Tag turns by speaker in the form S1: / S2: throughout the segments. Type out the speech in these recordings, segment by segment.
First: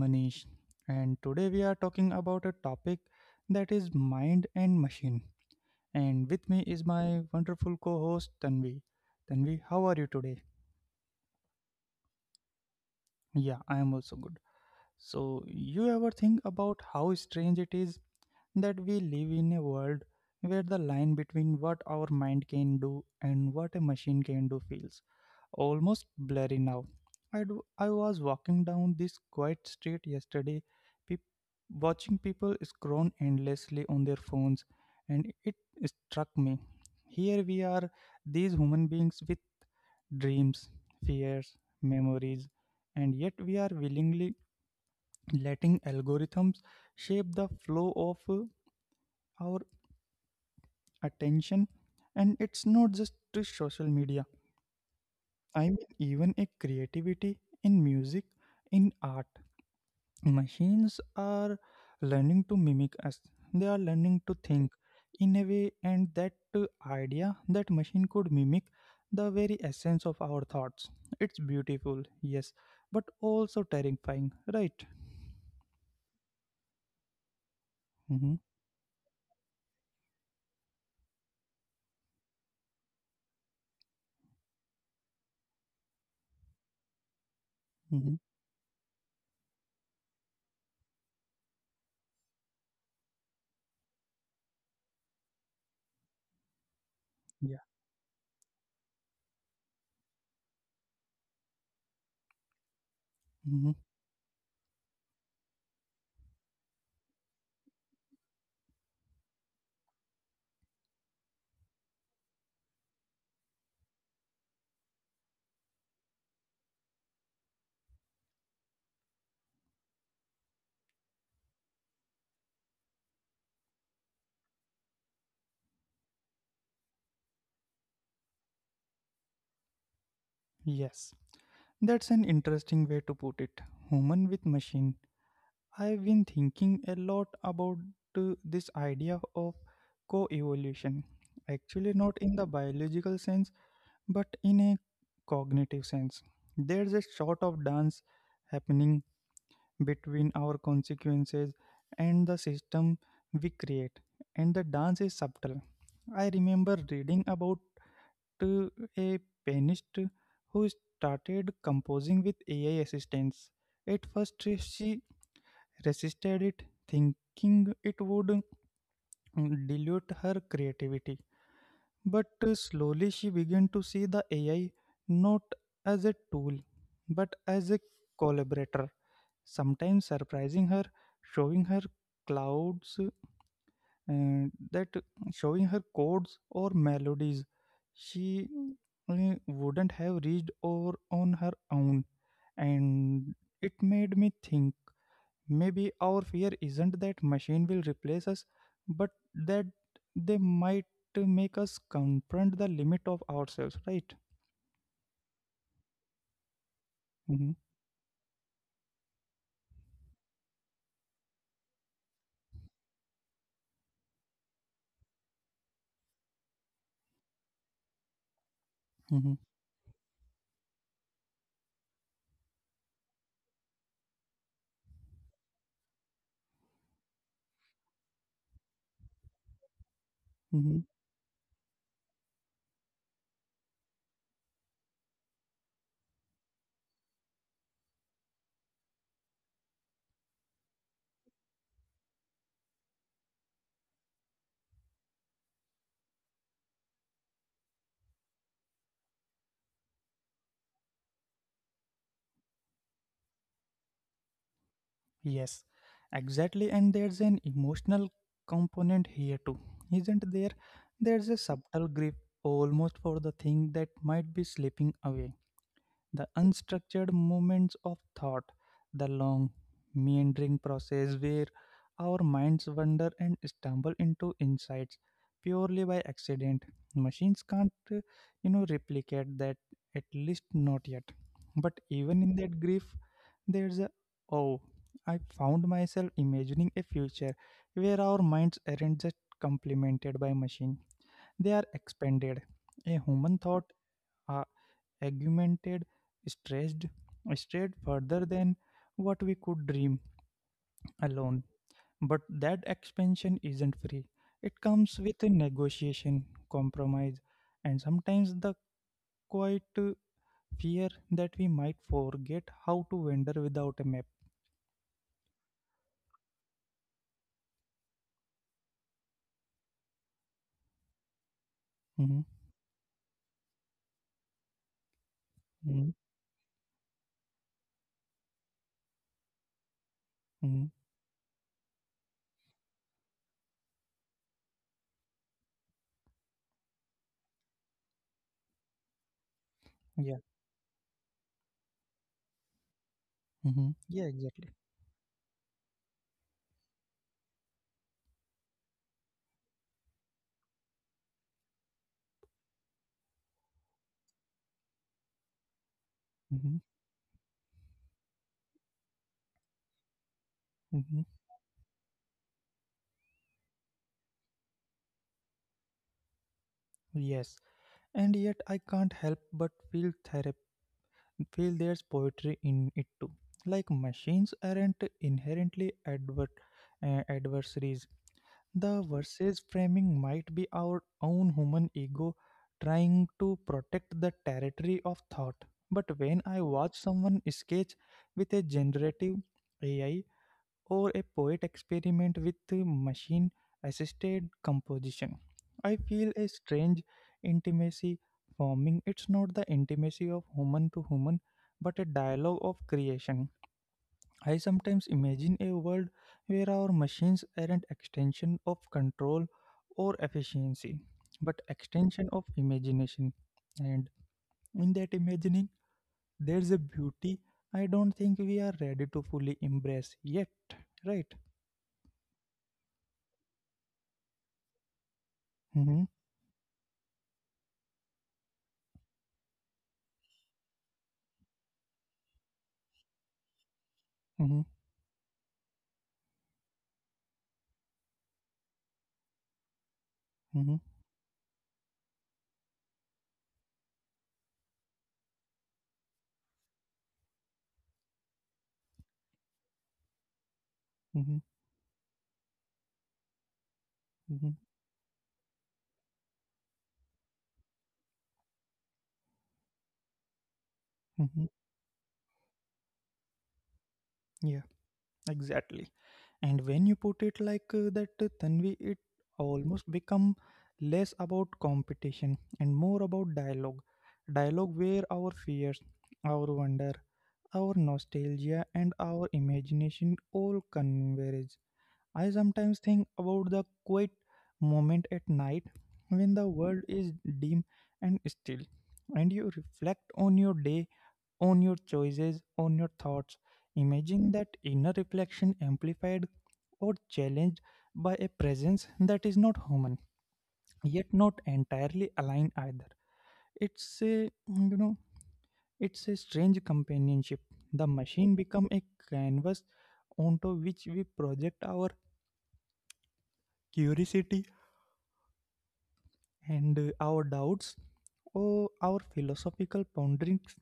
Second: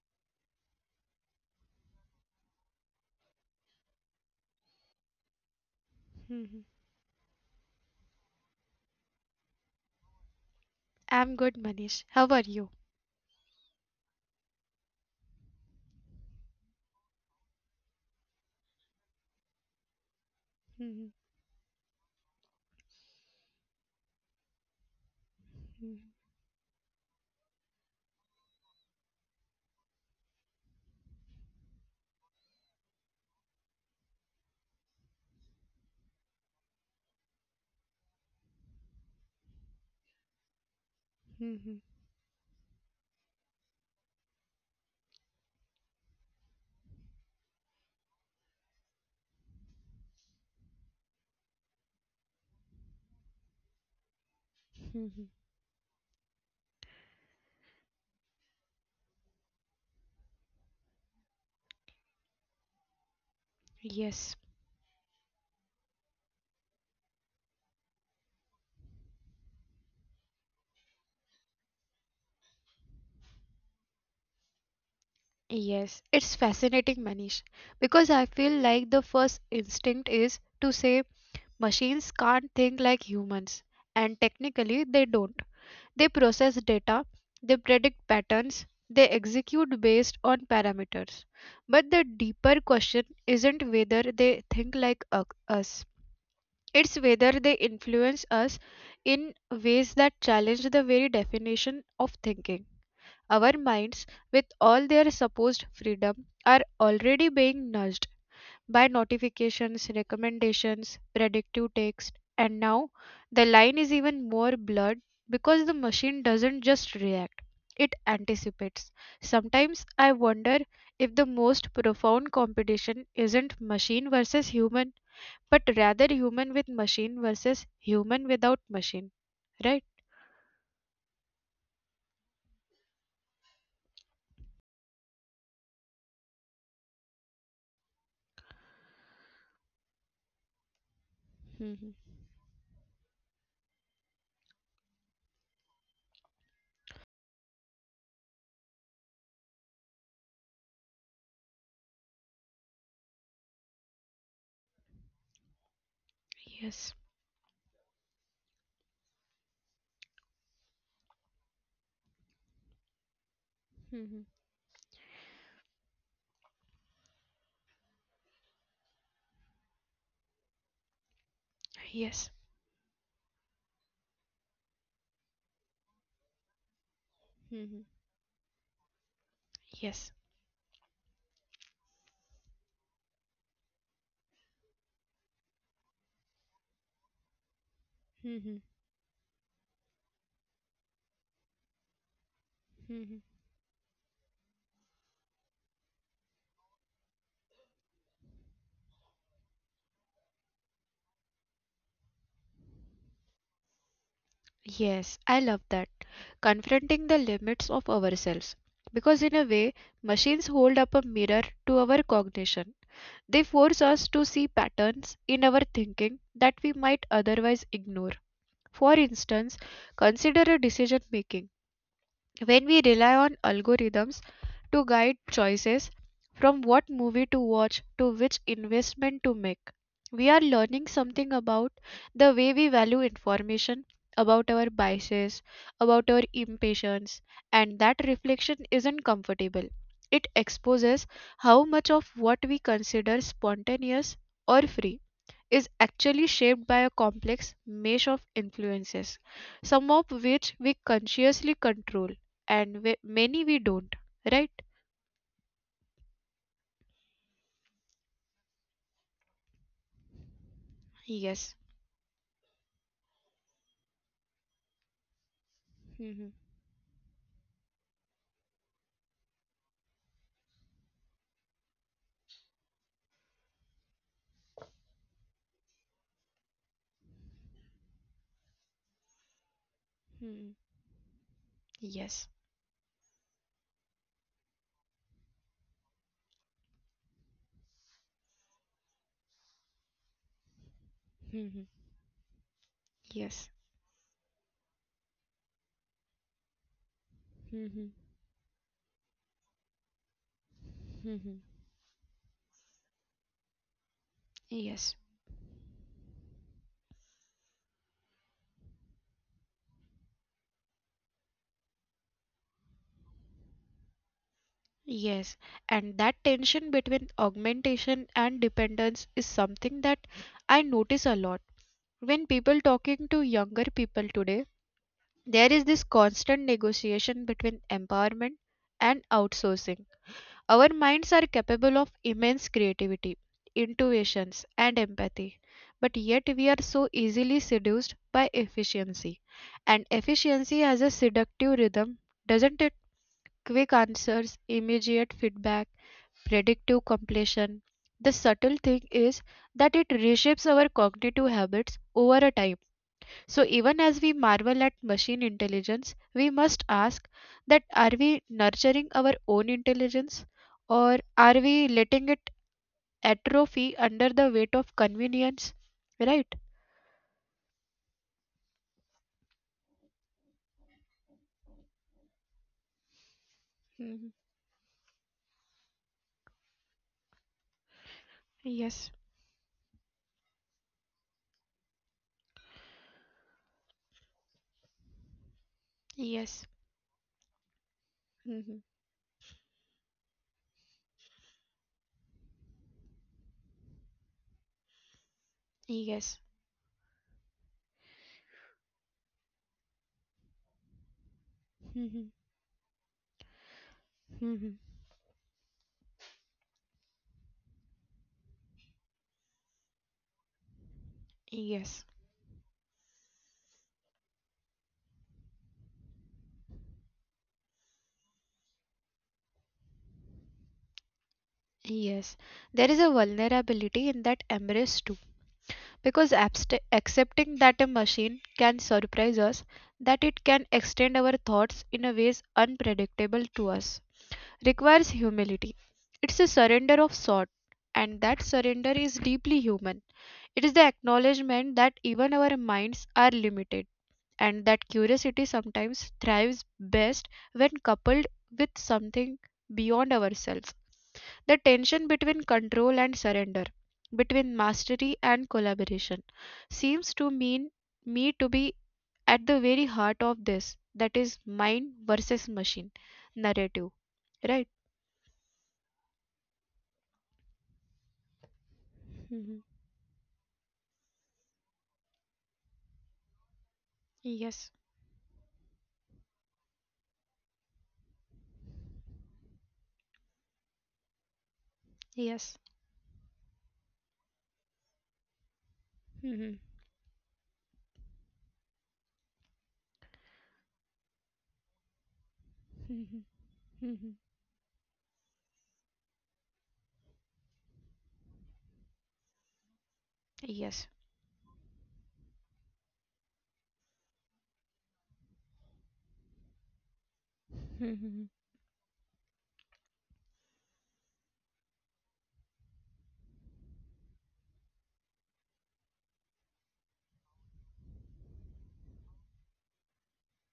S1: Manish, and today we are talking about a topic that is mind and machine. And with me
S2: Hmm.
S1: is my wonderful co host, Tanvi. Tanvi, how are you today?
S2: I'm good, Manish. How are you?
S1: Yeah, I am also good. So, you ever think about how strange it is that we live in a world where the
S2: Mhm,
S1: line between what our mind can do and what a machine can do feels
S2: mhm,
S1: almost blurry now? I was walking down this quiet street yesterday, peop watching people scroll endlessly on their phones, and it struck me. Here we are, these human beings with dreams, fears,
S2: mhm,
S1: memories, and yet we are willingly letting algorithms shape the flow of our attention, and it's not just to social media.
S2: mhm.
S1: I mean, even a creativity, in music, in art, machines are learning to mimic us. They are learning to
S2: Yes,
S1: think in a way. And that idea that machine could mimic the very essence of our thoughts, it's beautiful, yes, but also terrifying, right?
S2: yes. It's fascinating, Manish, because
S1: Mm-hmm,
S2: I feel like the first instinct is to say machines can't think like humans, and technically they don't. They process data, they
S1: mm-hmm,
S2: predict patterns, they execute based on parameters. But the deeper question isn't whether they think like us, It's whether
S1: yeah,
S2: they influence us in ways that challenge the very definition of thinking. Our
S1: mm-hmm,
S2: minds, with all their supposed freedom, are already being nudged by notifications, recommendations, predictive text, and now the line is even more blurred because the machine doesn't just react, it anticipates. Sometimes I wonder if the most profound competition isn't machine versus human but rather human with machine versus human without machine, right?
S1: yes. That's an interesting way to put it. Human with machine. I've been thinking a lot about this idea of co-evolution. Actually,
S2: Hmm.
S1: not in the biological sense, but in a cognitive sense. There's a sort of dance happening between our consequences and the system we create, and the dance is subtle. I remember
S2: Yes.
S1: reading about uh, a pianist who started composing with AI assistance. At
S2: Hmm.
S1: first, she resisted it, thinking it would dilute her creativity. But
S2: Yes.
S1: slowly, she began to see the AI not as a tool, but as a
S2: Hmm.
S1: collaborator, sometimes
S2: Yes.
S1: surprising her, showing her clouds, and that, showing her chords or melodies she
S2: Hmm.
S1: wouldn't have reached or on her own.
S2: Hmm.
S1: And it made me think, maybe our fear isn't that machine will replace us, but that they might make us confront the limit of ourselves, right?
S2: Yes, I love that, confronting the
S1: Mm-hmm.
S2: limits of ourselves, because in a way machines hold up a mirror to our cognition. They force us to see patterns in our thinking that we might otherwise ignore. For
S1: Mm-hmm,
S2: instance, consider a decision making. When we rely on algorithms to guide choices from what movie to watch to which investment to make, we are
S1: mm-hmm.
S2: learning something about the way we value information, about our biases, about our impatience. And that reflection isn't comfortable. It exposes how much of what we consider spontaneous or free is actually shaped by a complex mesh of influences, some of which we consciously control and we, many we don't, right?
S1: Yes, exactly. And there's an emotional component here too, isn't there? There's a
S2: Yes.
S1: subtle grip almost for the thing that might be slipping away. The
S2: Mhm.
S1: unstructured moments of thought, the long, meandering process where our minds wander and stumble into insights purely by accident. Machines can't, replicate that, at least
S2: Mhm.
S1: not yet. But even
S2: Yes.
S1: in that grief, there's a oh, I found myself imagining a future where our minds aren't just complemented by machine; they are
S2: Mhm.
S1: expanded. A human
S2: Yes.
S1: thought are augmented, stretched, strayed
S2: Mhm.
S1: further than what we could dream
S2: Mhm.
S1: alone. But that expansion isn't free. It
S2: Yes.
S1: comes with a negotiation, compromise, and sometimes the quiet fear that we might forget how to wander without a map.
S2: Yes, and that tension between augmentation and dependence is something that I notice a lot.
S1: Mhm.
S2: When people talking to younger people today, there is this constant negotiation between empowerment and outsourcing.
S1: Mhm.
S2: Our minds are capable of immense creativity, intuitions, and empathy, but yet we are so easily seduced by efficiency. And
S1: Yeah.
S2: efficiency has a seductive rhythm, doesn't it?
S1: Mhm.
S2: Quick
S1: Yeah,
S2: answers,
S1: exactly.
S2: immediate feedback, predictive completion. The subtle thing is that it reshapes our cognitive habits over a time, so even as we marvel at machine intelligence, we
S1: Hmm,
S2: must ask, that are we nurturing our own intelligence
S1: hmm.
S2: or are we letting it atrophy under the weight of convenience? Right?
S1: Yes, and yet I can't help but feel therap- Feel there's poetry in it too. Like
S2: Mhm.
S1: machines aren't inherently adversaries. The verses framing might be our own human ego trying to protect the territory of thought. But when I
S2: Yes.
S1: watch someone sketch with a
S2: Mhm.
S1: generative AI, or a poet experiment with machine assisted composition. I feel a
S2: Yes.
S1: strange intimacy forming. It's not the intimacy of human to human, but a
S2: Mhm.
S1: dialogue of creation. I
S2: Mhm.
S1: sometimes imagine a world where our machines aren't extension of control or efficiency, but
S2: Yes.
S1: extension of imagination. And in that imagining, there's a beauty I don't think we are ready to fully embrace yet, right?
S2: Yes. There is a vulnerability in that embrace too.
S1: Mm-hmm.
S2: Because accepting that a machine can surprise us, that it can extend our thoughts in a ways unpredictable to us,
S1: Mm-hmm,
S2: requires humility. It's a surrender of sort, and that surrender is deeply human.
S1: mm-hmm,
S2: It is the acknowledgement that even our minds are limited, and that curiosity sometimes thrives best when coupled with something beyond ourselves.
S1: mm-hmm,
S2: The tension between control and surrender,
S1: mm-hmm,
S2: between mastery and collaboration, seems to mean me to be at the very heart of this that
S1: mm-hmm.
S2: is mind versus machine narrative,
S1: Yeah,
S2: right?
S1: exactly. And when you put it like that, Tanvi, it
S2: Mhm.
S1: almost become less about competition and more about dialogue. Dialogue
S2: Yes.
S1: where our fears, our wonder, our nostalgia, and our imagination all converge. I
S2: Yes.
S1: sometimes think about the quiet moment at night when the
S2: Mhm.
S1: world is dim and still, and you reflect on your day, on your choices, on your
S2: Mhm.
S1: thoughts.
S2: Mhm.
S1: Imagine that inner reflection amplified or challenged by a presence that is not human,
S2: Yes.
S1: yet not entirely aligned either. It's a you know, it's a strange companionship. The machine
S2: Mhm.
S1: become a canvas onto which we project our curiosity and our doubts or our philosophical ponderings.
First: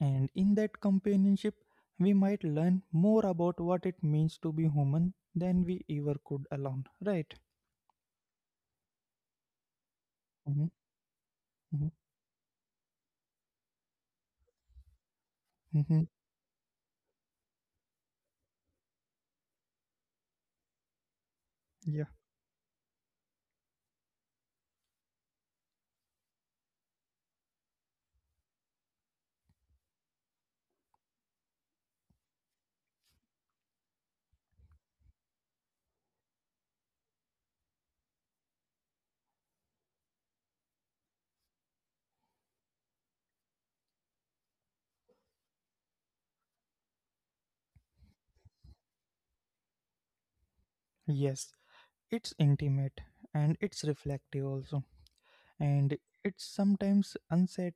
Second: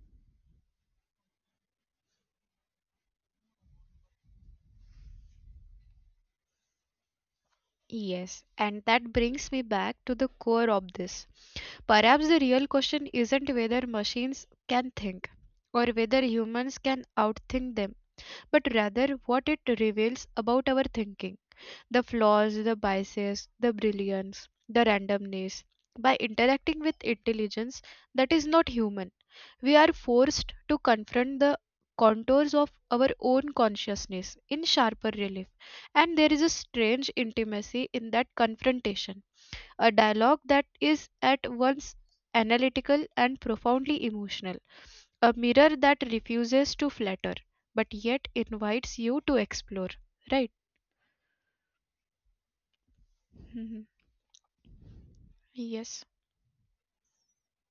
S1: And in that companionship, we might learn more about what it means to be human than we ever could alone, right?
S2: Yes, and that brings me back to the
S1: Hmm,
S2: core of this.
S1: hmm,
S2: Perhaps the real question isn't whether machines can think or
S1: hmm.
S2: whether humans can outthink them, but rather what it reveals about our thinking, the
S1: Yeah.
S2: flaws, the biases, the brilliance, the randomness. By interacting with intelligence that is not human, we are forced to confront the contours of our own consciousness in sharper relief. And there is a strange intimacy in that confrontation, a dialogue that is at once analytical and profoundly emotional, a mirror that refuses to flatter but yet invites you to explore. Right?
S1: Yes, it's intimate, and it's
S2: Mhm.
S1: reflective also. And
S2: Yes.
S1: it's sometimes unsettling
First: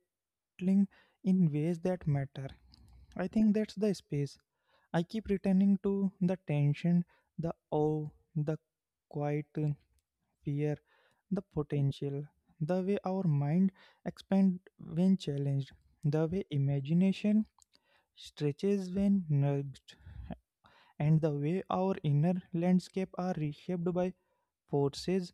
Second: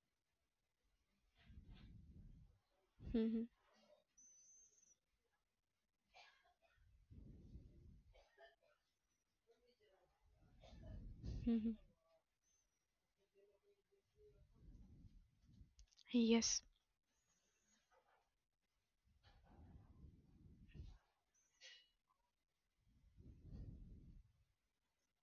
S1: in ways that matter. I
S2: Mhm.
S1: think that's the space. I keep returning to the tension, the awe, the quiet fear, the
S2: Mhm.
S1: potential, the way our mind expands when challenged, the way
S2: Yes.
S1: imagination stretches when nudged, and the way our inner landscape are reshaped by forces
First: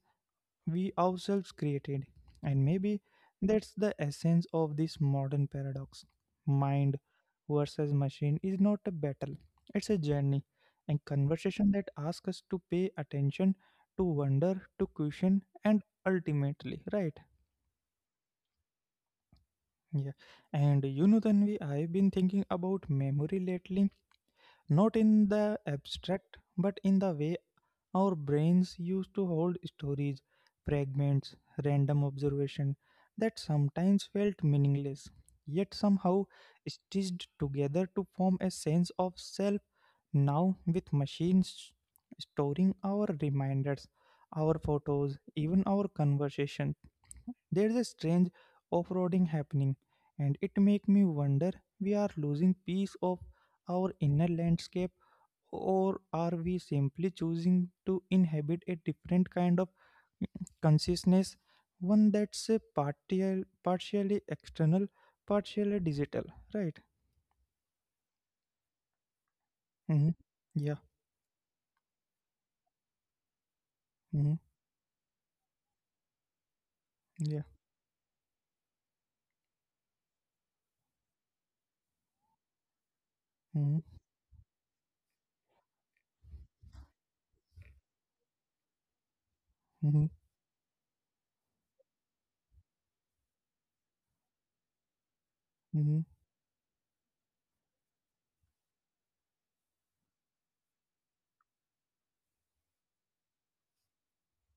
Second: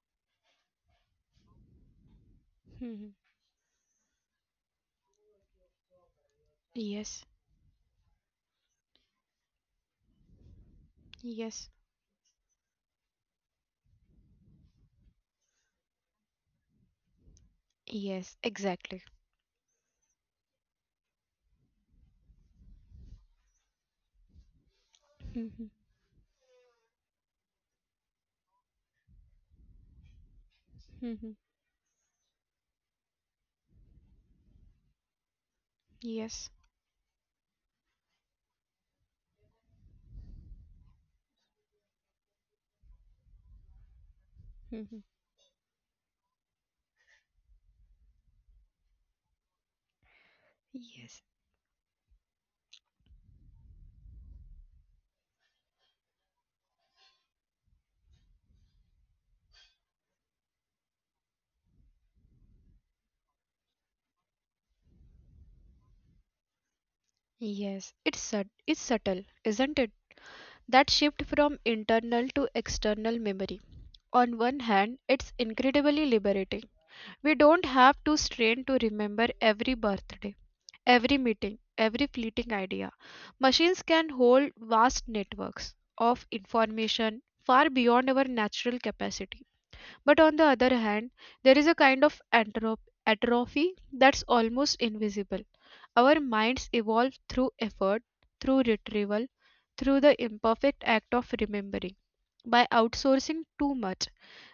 S1: we ourselves created. And maybe
S2: Mhm.
S1: that's the essence of this modern paradox. Mind
S2: Yes.
S1: versus machine is not a battle, it's a journey, a conversation
S2: Yes.
S1: that asks us to pay attention, to wonder, to question, and ultimately, right?
S2: Yes. Exactly.
S1: Yeah, and you know, Tanvi, I've been thinking about memory lately, not in the
S2: Mhm.
S1: abstract, but in the way our brains used to hold stories, fragments,
S2: Mhm.
S1: random observation that sometimes felt meaningless, yet somehow
S2: Yes.
S1: stitched together to form a sense of self. Now, with machines storing our reminders, our
S2: Mm-hmm.
S1: photos, even our conversations. There's a strange off-roading happening, and it makes me
S2: Yes.
S1: wonder, we are losing piece of our inner landscape, or are we simply choosing to inhabit a different kind of consciousness, one that's a partial, partially external, partially digital, right?
S2: Yes. It's it's subtle, isn't
S1: Mm-hmm.
S2: it?
S1: Yeah.
S2: That shift from internal to external memory.
S1: Mm-hmm.
S2: On one hand, it's incredibly liberating. We
S1: Yeah.
S2: don't have to strain to remember every birthday, every meeting, every fleeting idea.
S1: Mm-hmm.
S2: Machines can hold vast networks of information far beyond our natural capacity.
S1: Mm-hmm.
S2: But on the other hand, there is a kind of atrophy that's almost invisible.
S1: Mm-hmm.
S2: Our minds evolve through effort, through retrieval, through the imperfect act of remembering. By outsourcing too much,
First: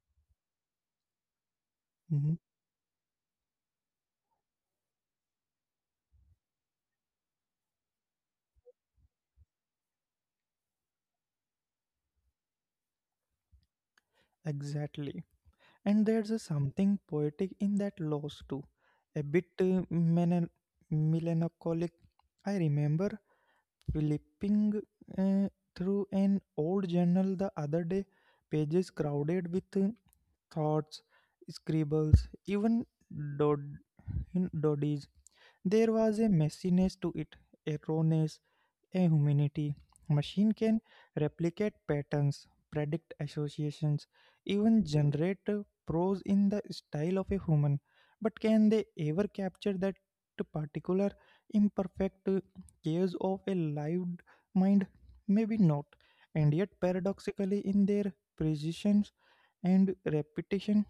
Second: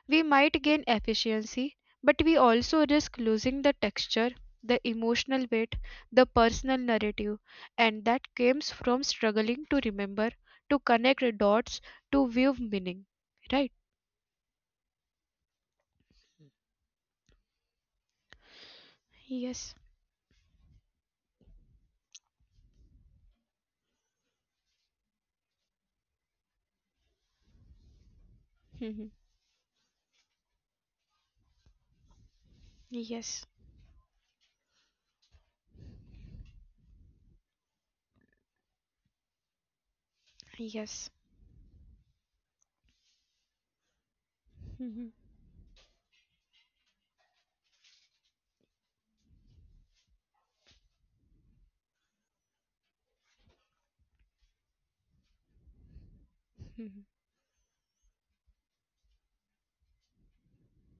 S2: we might gain efficiency, but
S1: Mm-hmm.
S2: we also risk losing the texture, the emotional weight, the personal narrative, and that comes from struggling to remember, to connect dots, to view meaning. Right?
S1: Exactly. And there's a something poetic in that loss too, a bit
S2: Yes.
S1: melancholic. I remember flipping uh, through an old journal the other day, pages crowded with thoughts, scribbles, even
S2: Yes.
S1: dod- dodges. There was a messiness to it, a rawness, a humanity. Machine can
S2: Yes.
S1: replicate patterns, predict associations, even generate prose in the style of a human. But can they ever capture that particular imperfect chaos of a lived mind? Maybe not. And yet, paradoxically, in their precision and repetition,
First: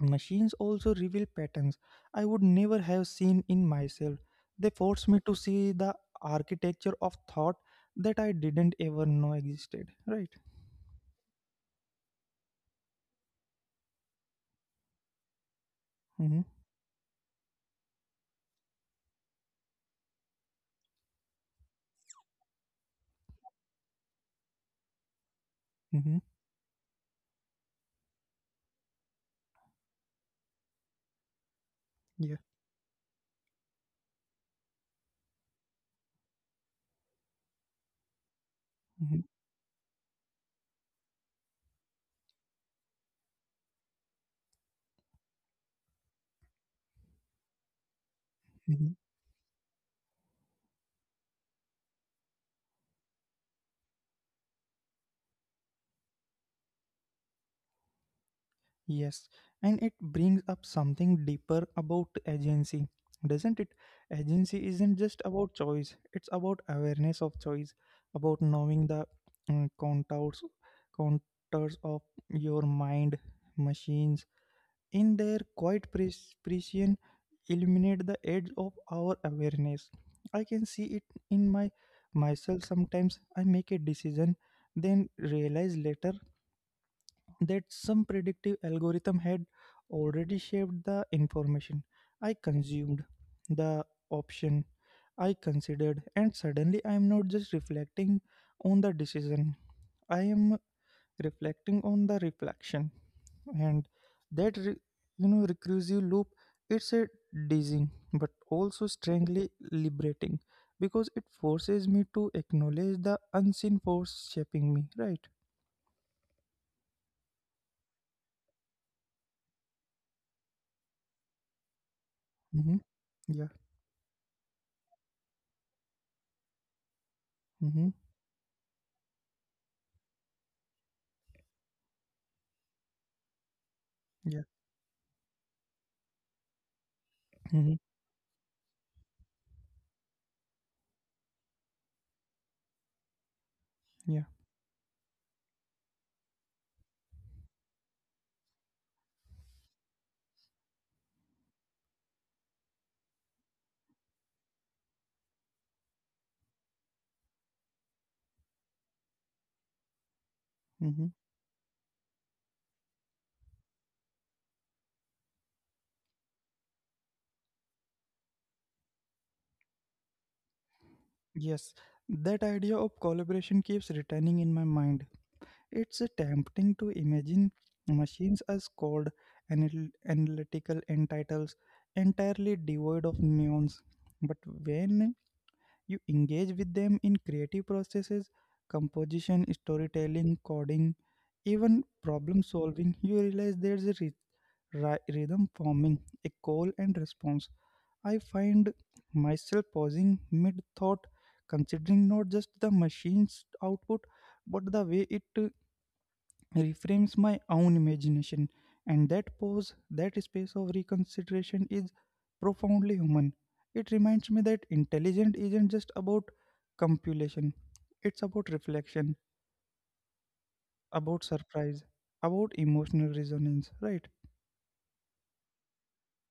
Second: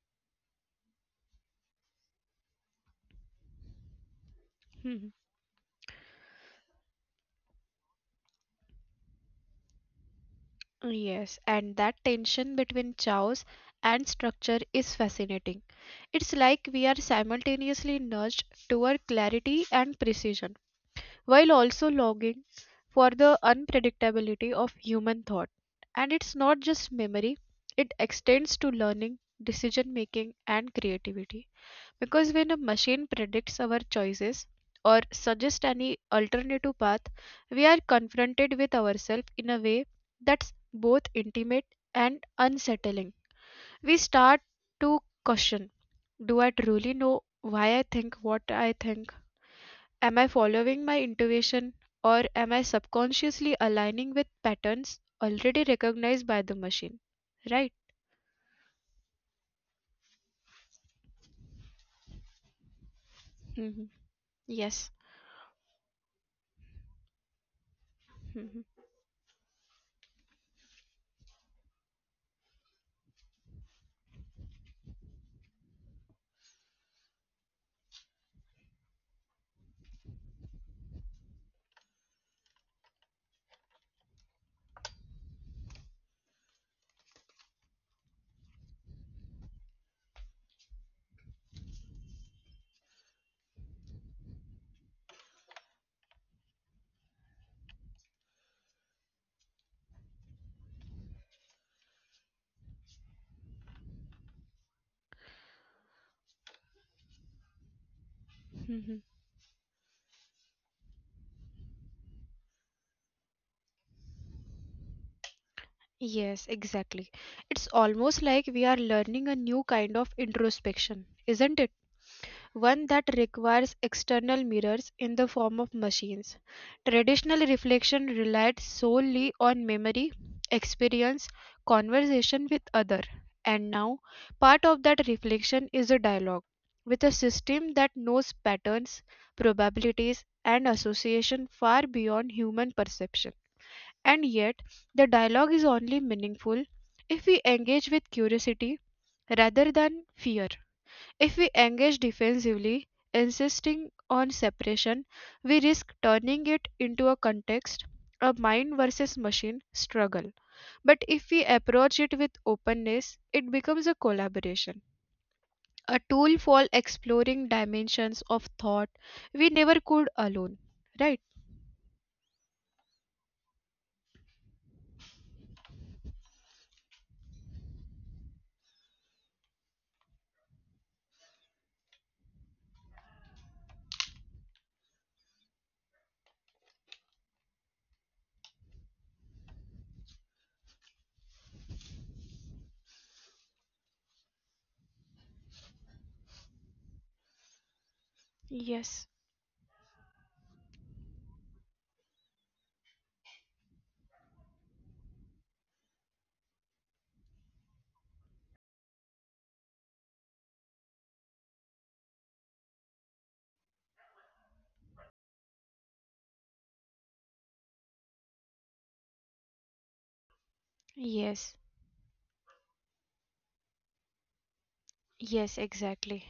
S1: machines also reveal patterns I would never have seen in myself. They force me to see the architecture of thought that I didn't ever know existed. Right?
S2: Yes, and that tension between chaos and structure is fascinating. It's
S1: Mm-hmm.
S2: like we are simultaneously nudged toward clarity and precision, while also longing for the unpredictability of human thought.
S1: Mm-hmm.
S2: And it's not just memory, it extends to learning, decision making, and creativity.
S1: Yeah.
S2: Because when a machine predicts our choices or suggests any alternative path, we
S1: Mm-hmm.
S2: are confronted with ourselves in a way that's both intimate and unsettling. We start to question, do I truly know
S1: Mm-hmm.
S2: why I think what I think? Am I following my intuition or am I subconsciously aligning with patterns already recognized by the machine? Right?
S1: Yes. And it brings up something deeper about agency, doesn't it? Agency isn't just
S2: Mhm.
S1: about choice, it's
S2: Yes.
S1: about awareness of choice, about knowing the mm,
S2: Mhm.
S1: contours, contours of your mind. Machines in their quiet precision illuminate the edge of our awareness. I can see it in my myself. Sometimes I make a decision, then realize later that some predictive algorithm had already shaped the information I consumed, the option I considered, and suddenly I am not just reflecting on the decision, I am reflecting on the reflection. And that recursive loop, it's a dizzying but also strangely liberating,
S2: Mhm.
S1: because it forces me to acknowledge the unseen force shaping me, right?
S2: Yes, exactly. It's almost like we are learning a new kind of introspection,
S1: Mm-hmm,
S2: isn't it?
S1: yeah,
S2: One that requires external mirrors in the form of machines.
S1: mm-hmm,
S2: Traditional reflection relied solely on memory, experience, conversation with other. And
S1: yeah,
S2: now, part of that reflection is a dialogue with a
S1: mm-hmm,
S2: system that knows patterns, probabilities, and association far beyond human perception.
S1: yeah,
S2: And yet, the dialogue is only meaningful if we engage with curiosity rather than fear. If we engage defensively, insisting on separation, we risk turning it into a context, a mind versus machine struggle. But
S1: mm-hmm.
S2: if we approach it with openness, it becomes a collaboration, a tool for exploring dimensions of thought we never could alone. Right?
S1: Yes, that idea of collaboration keeps returning in my mind. It's tempting to imagine machines as cold, analytical entities, entirely devoid of nuance. But when you engage with them in creative processes, composition, storytelling, coding, even problem solving, you realize there's a rhythm forming, a call and response. I find
S2: Yes,
S1: myself pausing mid thought, considering not just the machine's output, but the way it reframes my own imagination. And that pause, that space of reconsideration is profoundly human. It reminds me that intelligence isn't just about compilation, it's about reflection, about
S2: yes,
S1: surprise, about emotional resonance, right?
S2: yes, exactly.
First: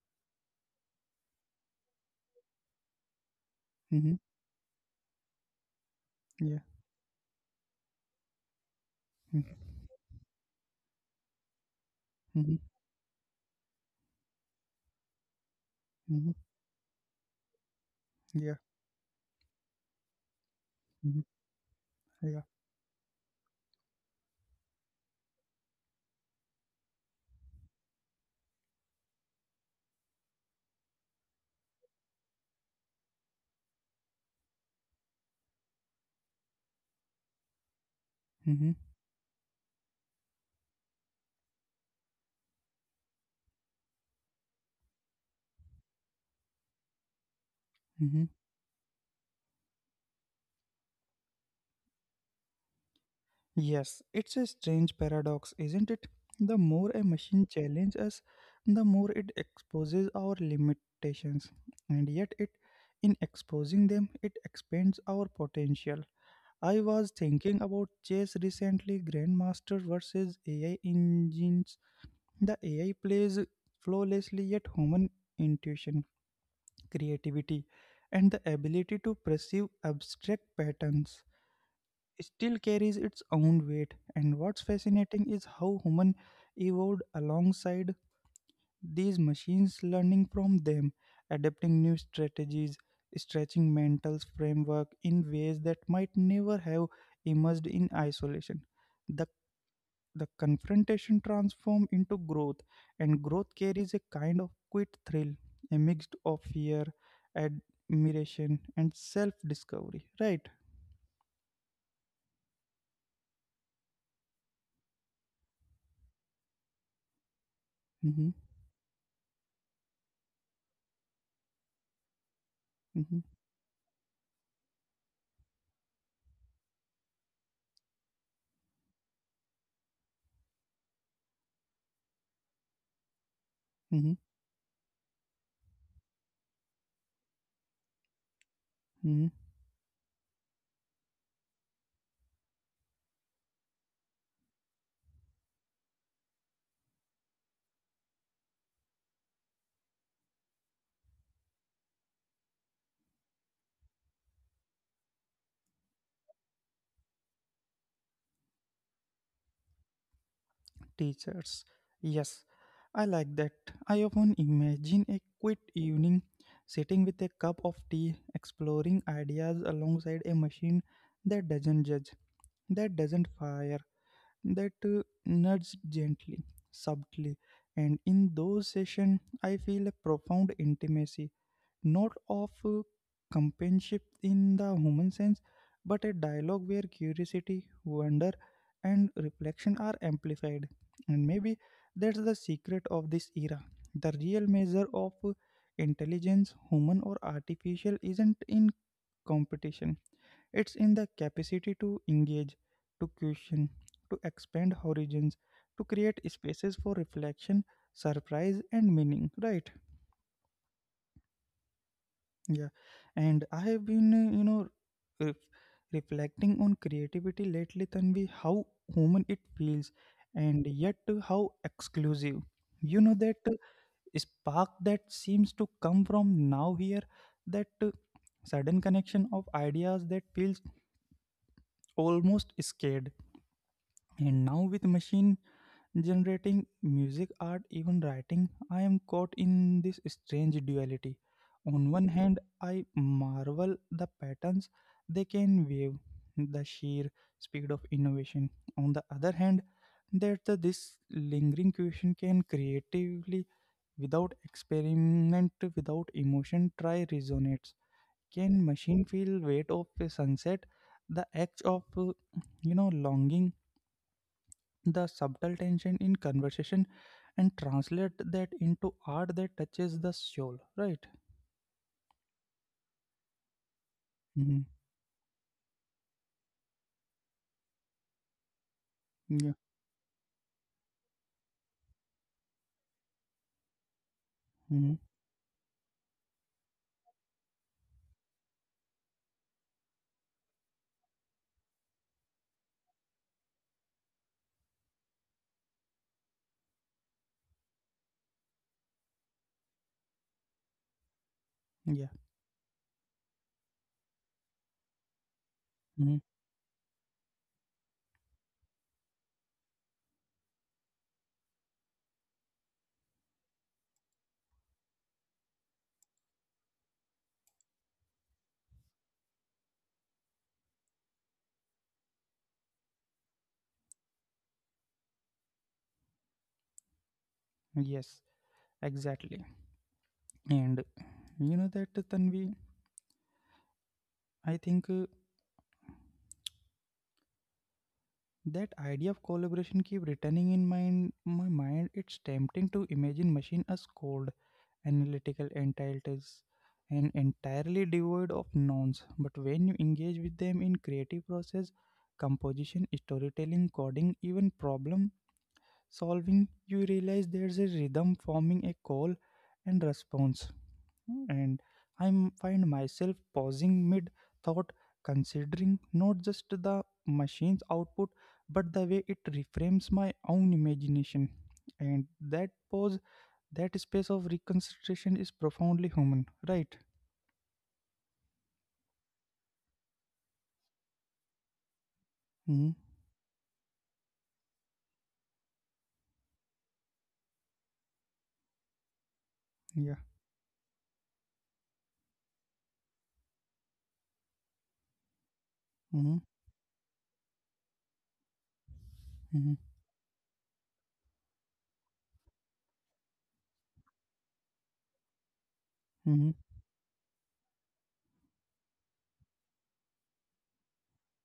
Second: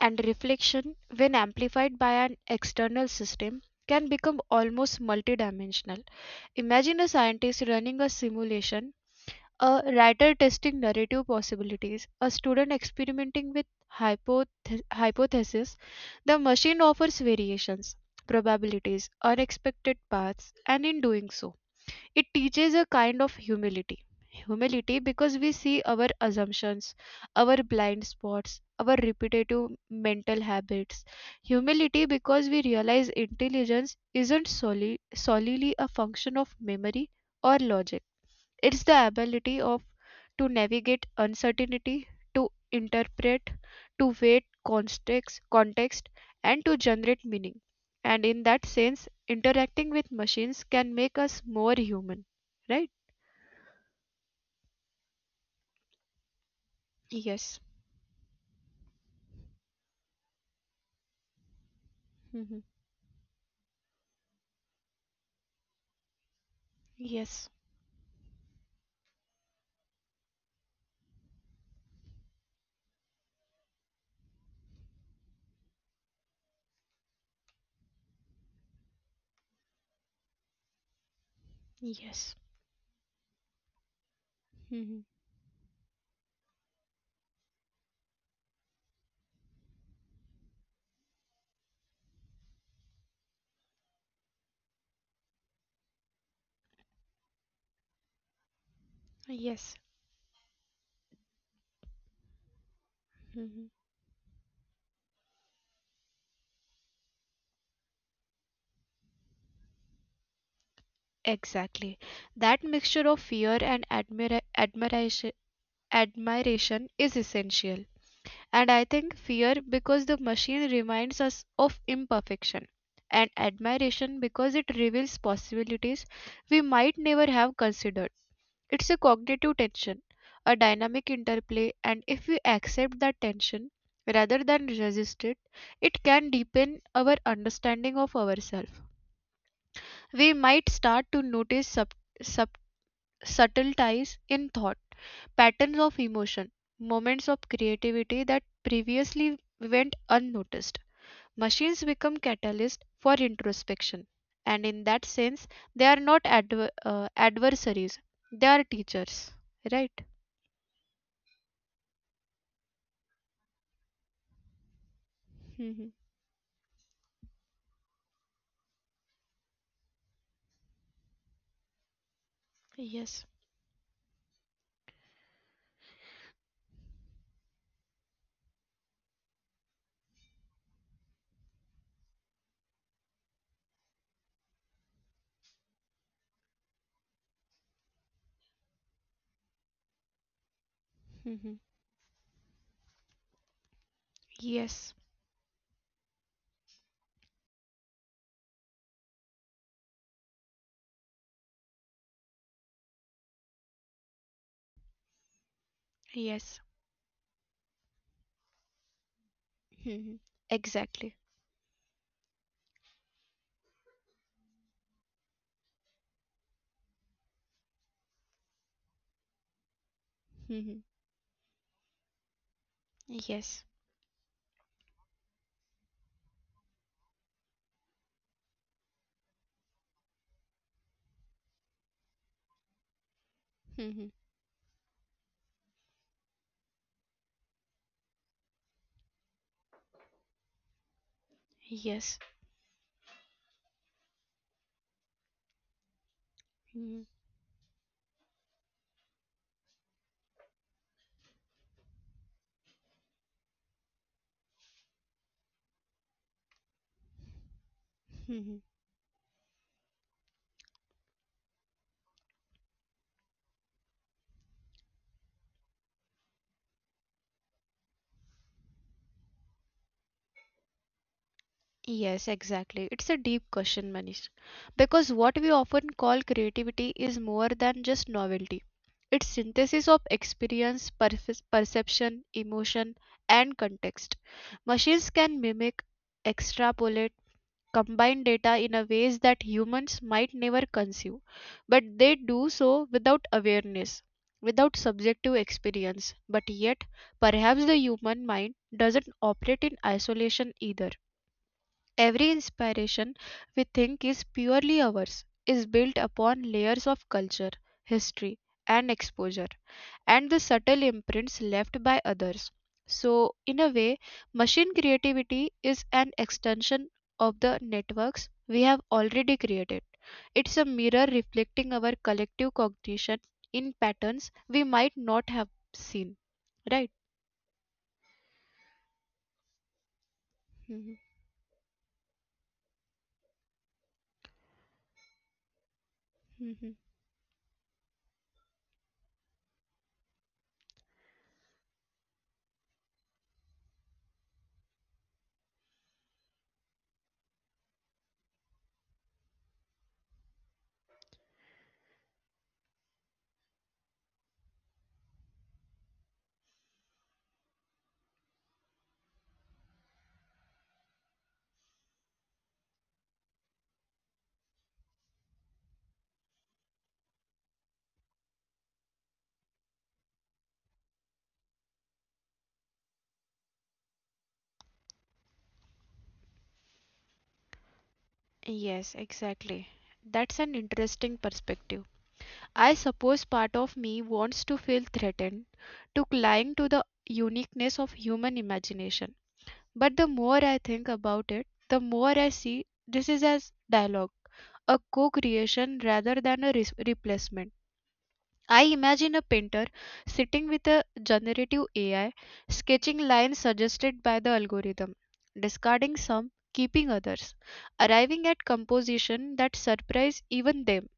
S2: And reflection, when amplified by an external system, can
S1: Mm-hmm.
S2: become almost multidimensional.
S1: Yeah.
S2: Imagine a scientist running a simulation, a
S1: Mm-hmm.
S2: writer testing narrative possibilities, a
S1: Mm-hmm.
S2: student experimenting with hypotheses.
S1: Mm-hmm.
S2: The machine offers variations,
S1: Yeah.
S2: probabilities, unexpected paths, and in
S1: Mm-hmm.
S2: doing so, it
S1: Yeah.
S2: teaches a kind of humility. Humility because we see our assumptions, our blind spots, our repetitive mental habits. Humility because we realize intelligence isn't solely a function of memory or logic.
S1: Mm-hmm.
S2: It's the ability of to navigate uncertainty, to interpret, to weight context, and to generate meaning.
S1: Mm-hmm.
S2: And in that sense, interacting with machines can make us more human, right?
S1: Yes, it's a strange paradox, isn't it? The more a machine
S2: Yes.
S1: challenges us, the more it exposes our limitations. And yet it,
S2: Hmm.
S1: in exposing them, it expands our potential. I was
S2: Yes.
S1: thinking about chess recently, Grandmaster versus AI engines. The AI plays flawlessly, yet human intuition, creativity, and the ability to perceive abstract patterns
S2: Yes.
S1: still carries its own weight. And what's
S2: Hmm.
S1: fascinating is how human evolved alongside these machines, learning from them, adapting new strategies, stretching mental framework in ways that might never have emerged in isolation. The
S2: Yes.
S1: the confrontation transforms into growth, and growth
S2: Hmm.
S1: carries a kind of quit thrill, a mix of fear, admiration, and self-discovery. Right?
S2: Exactly. That mixture of fear and admiration is essential.
S1: Mm-hmm,
S2: And I think fear because the machine reminds us of imperfection,
S1: mm-hmm,
S2: and admiration because it reveals possibilities we might never have considered. It's a cognitive tension, a dynamic interplay, and if we accept that tension
S1: mm-hmm,
S2: rather than resist it, it can deepen our understanding of ourselves.
S1: mm-hmm.
S2: We might start to notice sub- subtle ties in thought, patterns of emotion, moments of creativity that previously went unnoticed. Machines become catalysts for introspection, and in that sense, they are not adversaries, they are teachers, right?
S1: Teachers. Yes, I like that. I often imagine a quiet
S2: Mhm.
S1: evening sitting with a cup of tea, exploring ideas alongside a machine that doesn't judge, that
S2: Yes.
S1: doesn't fire, that nudges gently, subtly. And in those sessions, I feel a profound intimacy, not of companionship in the human sense, but a dialogue where curiosity, wonder, and reflection are amplified. And
S2: Mhm.
S1: maybe that's the secret of this era. The real measure
S2: Yes.
S1: of intelligence, human or artificial, isn't in competition, it's in the capacity to engage, to question, to expand horizons, to create
S2: Yes.
S1: spaces for reflection, surprise, and meaning, right?
S2: Mhm. Exactly.
S1: Yeah, and I have been, ref- reflecting on creativity lately, Tanvi, how human it feels, and
S2: Mhm.
S1: yet how exclusive. That
S2: Yes.
S1: spark that seems to come from now here, that sudden connection of ideas that feels almost scared.
S2: Mhm.
S1: And now with machine generating music, art, even writing, I am caught in this strange duality. On one
S2: Yes.
S1: hand, I marvel the patterns they can weave, the sheer
S2: Mhm.
S1: speed of innovation. On the other hand, there's this lingering question, can creatively, without experiment, without emotion, try resonates. Can
S2: Mhm.
S1: machine feel weight of a sunset? The act of longing, the subtle tension in conversation, and translate that into art that touches the soul, right?
S2: Yes, exactly. It's a deep question, Manish.
S1: Hmm.
S2: Because what we often call creativity is more than just novelty. It's
S1: Yeah.
S2: synthesis of experience, perception, emotion, and context.
S1: Hmm.
S2: Machines can mimic, extrapolate, combine data in a ways that humans might never conceive, but they do so without awareness, without subjective experience. But yet, perhaps the human mind doesn't operate in isolation either.
S1: Yeah.
S2: Every inspiration we think is purely ours is
S1: Hmm.
S2: built upon layers of culture, history, and exposure, and the subtle imprints left by others. So, in a way, machine creativity is an extension of the networks we have already created. It's a mirror reflecting our collective cognition in patterns we might not have seen, right?
S1: Yes, exactly. And
S2: Mhm,
S1: you know that, Tanvi, I think
S2: mhm.
S1: that idea of collaboration keep returning in mind my mind. It's tempting to imagine machine as code, analytical, entitled, and entirely devoid of nouns. But when you engage with them in creative process, composition, storytelling, coding, even problem solving, you realize there's a rhythm forming, a call and response. And I find myself pausing mid thought, considering not just the machine's output, but the way it reframes my own imagination. And that pause, that space of reconsideration, is profoundly human, right?
S2: Yes, exactly. That's an interesting perspective.
S1: Hmm.
S2: I suppose part of me wants to feel threatened, to cling to the uniqueness of human imagination.
S1: Yeah.
S2: But the more I think about it, the more I see this is as dialogue, a co creation
S1: Hmm.
S2: rather than a replacement. I imagine a
S1: Hmm.
S2: painter sitting with a generative AI, sketching lines suggested by the algorithm, discarding
S1: Hmm.
S2: some, keeping others, arriving at composition that surprise even them.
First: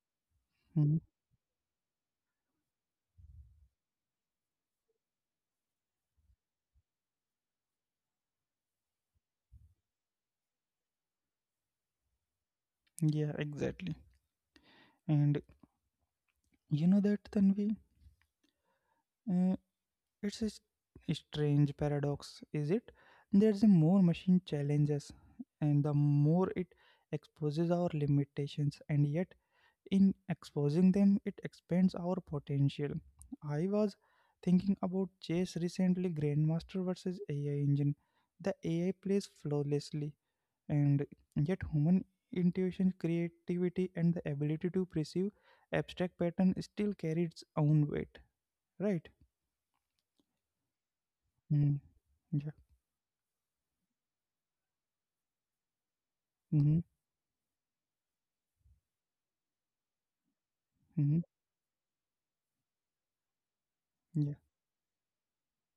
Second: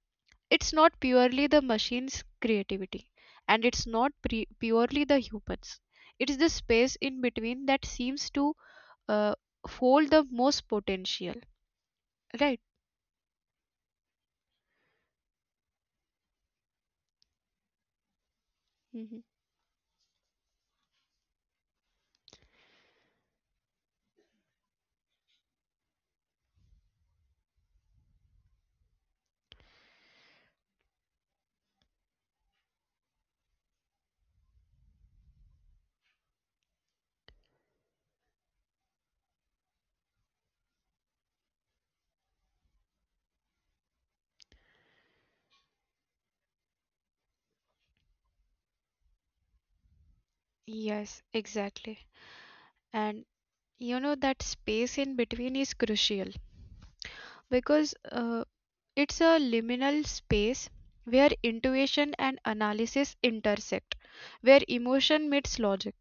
S2: It's
S1: Hmm.
S2: not purely the machine's creativity, and it's not purely the humans. It is the space in between that seems to uh, hold the most potential, right?
S1: Yeah, exactly. And you know that, Tanvi,
S2: Hmm.
S1: uh, it's a strange paradox, is it? There's a more machine challenges, and the more it exposes our limitations, and yet in exposing them it expands our potential. I was thinking about chess recently, grandmaster versus AI engine. The AI plays flawlessly, and yet human intuition, creativity, and the ability to perceive abstract pattern still carry its own weight, right?
S2: Yes,
S1: Mm.
S2: exactly.
S1: Yeah.
S2: And you know that space in between is crucial,
S1: Mm-hmm.
S2: because it's a liminal space where
S1: Mm-hmm.
S2: intuition and analysis intersect,
S1: Yeah.
S2: where emotion meets logic.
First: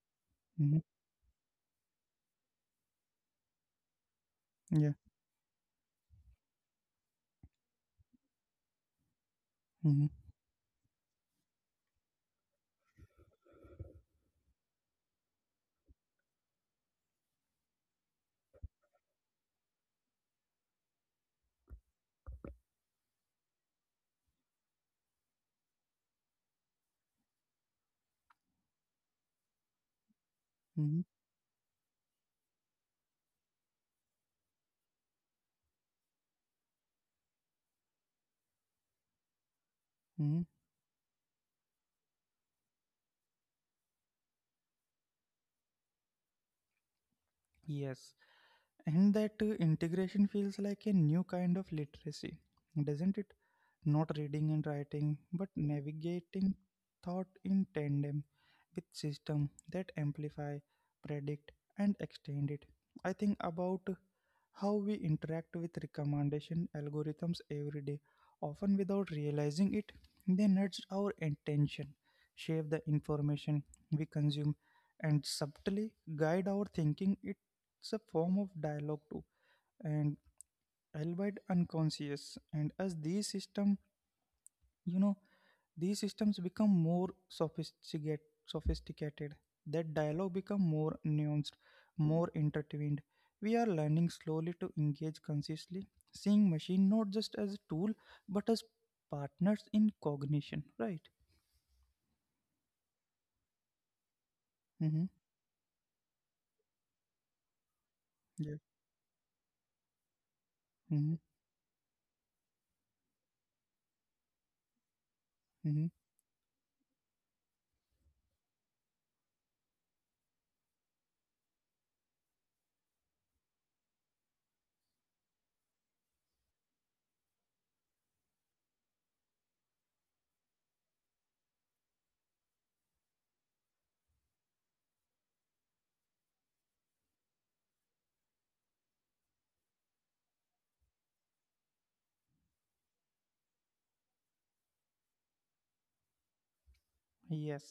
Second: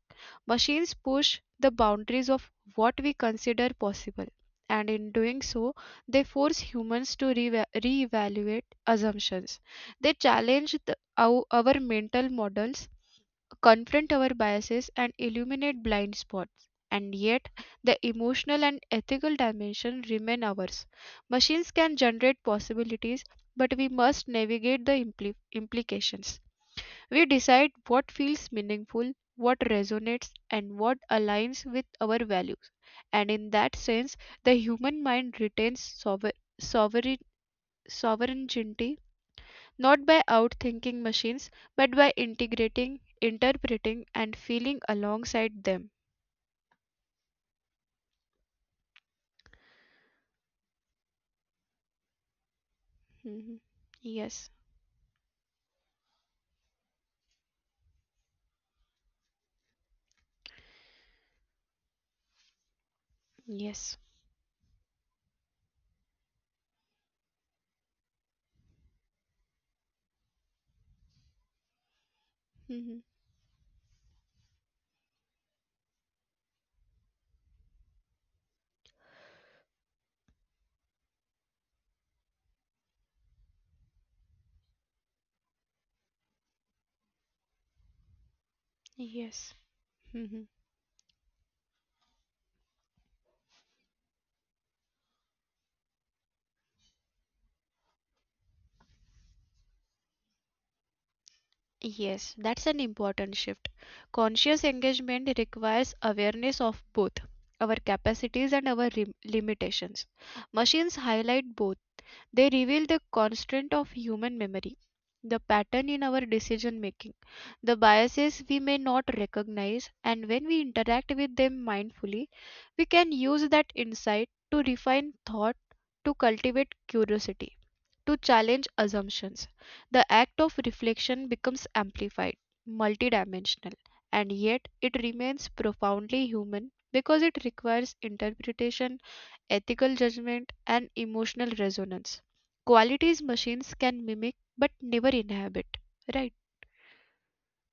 S1: Mm-hmm.
S2: Machines push the boundaries of what we consider possible, and
S1: Yeah.
S2: in doing so, they force humans to reevaluate assumptions. They
S1: Mm-hmm.
S2: challenge our mental models, confront our biases, and illuminate blind spots. And yet, the emotional and ethical dimension remain ours. Machines can generate possibilities, but we must navigate the implications. We decide what feels meaningful,
S1: Mm-hmm.
S2: what resonates, and what aligns with our values. And in that sense, the human mind retains sovereign sovereignty,
S1: Mm-hmm.
S2: not by outthinking machines, but by integrating, interpreting, and feeling alongside them.
S1: Yes, and that integration feels like a new kind of literacy, doesn't it? Not reading and
S2: Mhm.
S1: writing, but
S2: Yes,
S1: navigating thought in tandem with system that amplify, predict, and extend it. I think about how we
S2: yes.
S1: interact with recommendation algorithms every day, often without realizing it. They nudge our attention, shape the information
S2: Mhm.
S1: we consume, and subtly guide our thinking. It's a form of dialogue too, and albeit unconscious. And as you know these systems become more sophisticated that dialogue
S2: Yes.
S1: become more
S2: Mhm.
S1: nuanced, more intertwined. We are learning slowly to engage consciously, seeing machine not just as a tool but as partners in cognition, right?
S2: Yes, that's an important shift.
S1: Mm-hmm.
S2: Conscious engagement requires awareness of both our
S1: Yeah.
S2: capacities and our limitations.
S1: Mm-hmm.
S2: Machines highlight both. They reveal the constant of human memory,
S1: Mm-hmm.
S2: the pattern in our decision making, the biases we may not recognize, and when we interact with them mindfully, we can use that insight to refine thought, to cultivate curiosity, to challenge assumptions. The act of reflection becomes amplified, multidimensional, and yet it remains profoundly human because it requires interpretation, ethical judgment, and emotional resonance. Qualities machines can mimic but never inhabit, right?
S1: Yes.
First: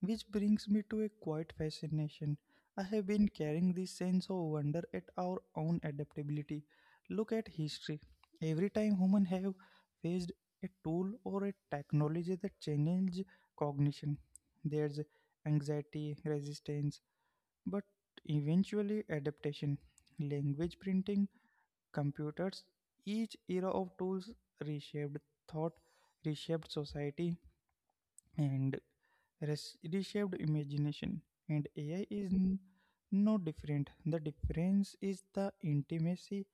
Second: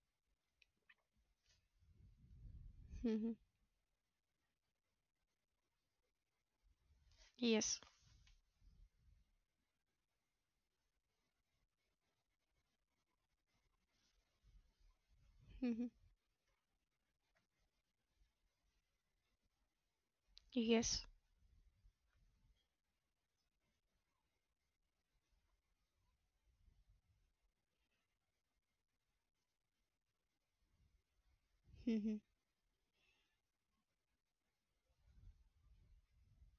S1: Which brings me to a quiet fascination. I have been
S2: Mhm.
S1: carrying this sense of wonder at our own adaptability. Look at
S2: Yes.
S1: history. Every time humans have faced a tool or a technology that changes cognition, there's
S2: Mhm.
S1: anxiety, resistance, but eventually adaptation. Language
S2: Yes.
S1: printing, computers, each era of tools reshaped thought, reshaped society, and reshaped imagination. And AI
S2: Mhm.
S1: is no different. The difference is the intimacy,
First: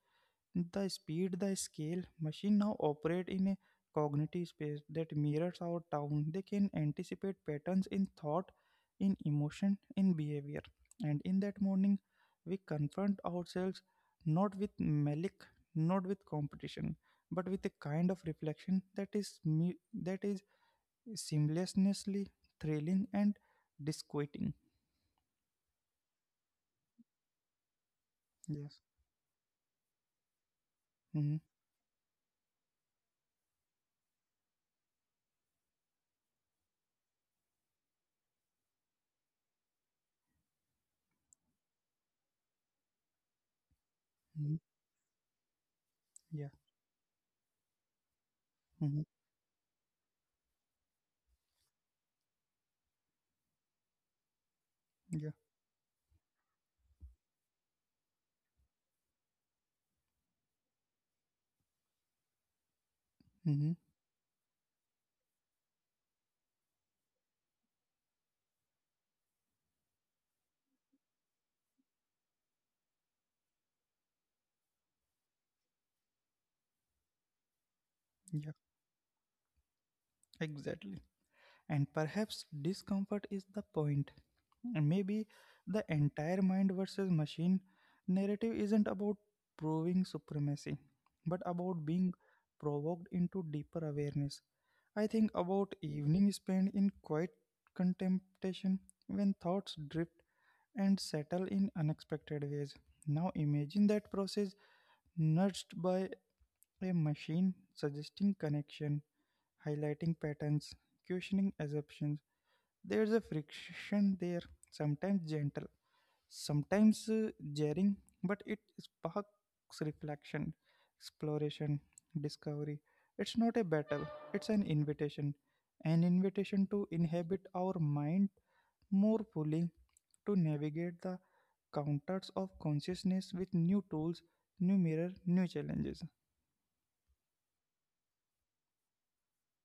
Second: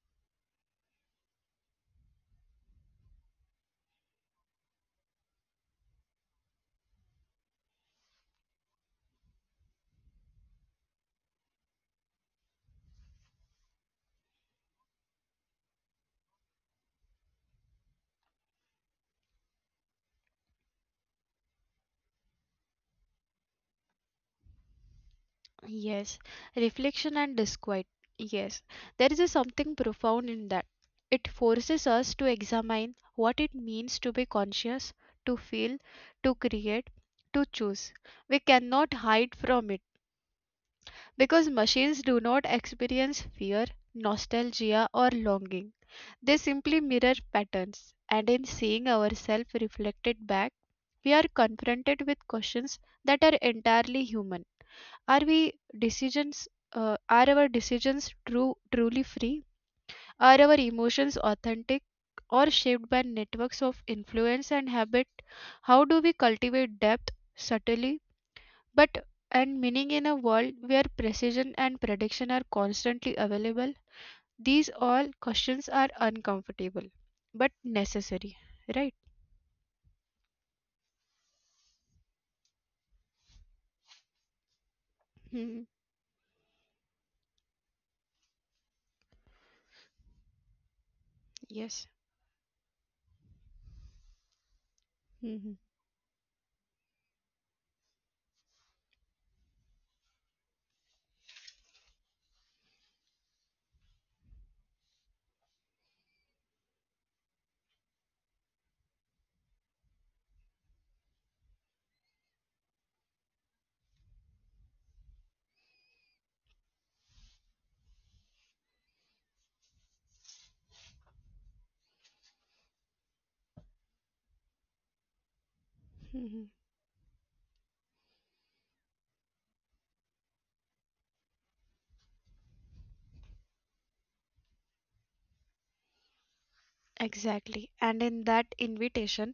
S1: the speed, the scale. Machine now operate in a cognitive space that mirrors our town. They can anticipate patterns in thought, in emotion, in behavior. And in that morning, we confront ourselves not with malice, not with competition, but with a kind of reflection that is that is seamlessly thrilling and disquieting.
S2: Yes. Reflection and disquiet. Yes.
S1: Yes.
S2: There is a something profound in that. It
S1: Mm-hmm.
S2: forces us to examine what it means to be conscious, to feel, to create, to choose. We cannot hide from it. Because machines do not experience fear, nostalgia, or longing. They
S1: Yeah.
S2: simply mirror patterns, and in seeing
S1: Mm-hmm.
S2: ourselves reflected back, we are confronted with questions that are entirely human. Are
S1: Yeah.
S2: we decisions? Are our decisions truly free? Are our emotions authentic or shaped by networks
S1: Mm-hmm.
S2: of influence and habit? How do we cultivate depth subtly but and meaning in a world where precision and prediction are constantly available. These all questions are uncomfortable but necessary,
S1: Yeah.
S2: right?
S1: Exactly. And perhaps discomfort is the point. And maybe
S2: hmm
S1: the entire mind versus machine narrative isn't about proving supremacy, but about
S2: yes.
S1: being provoked into deeper awareness. I think
S2: hmm
S1: about evening spent in quiet contemplation, when thoughts drift and settle in unexpected ways. Now imagine that process nudged by a machine suggesting connection, highlighting patterns, questioning assumptions. There's a friction there, sometimes gentle, sometimes jarring, but it sparks reflection, exploration, discovery. It's not a battle, it's an invitation. An
S2: hmm
S1: invitation to inhabit our mind more fully, to navigate the counters of consciousness with new tools, new mirror, new challenges.
S2: exactly. And in that invitation,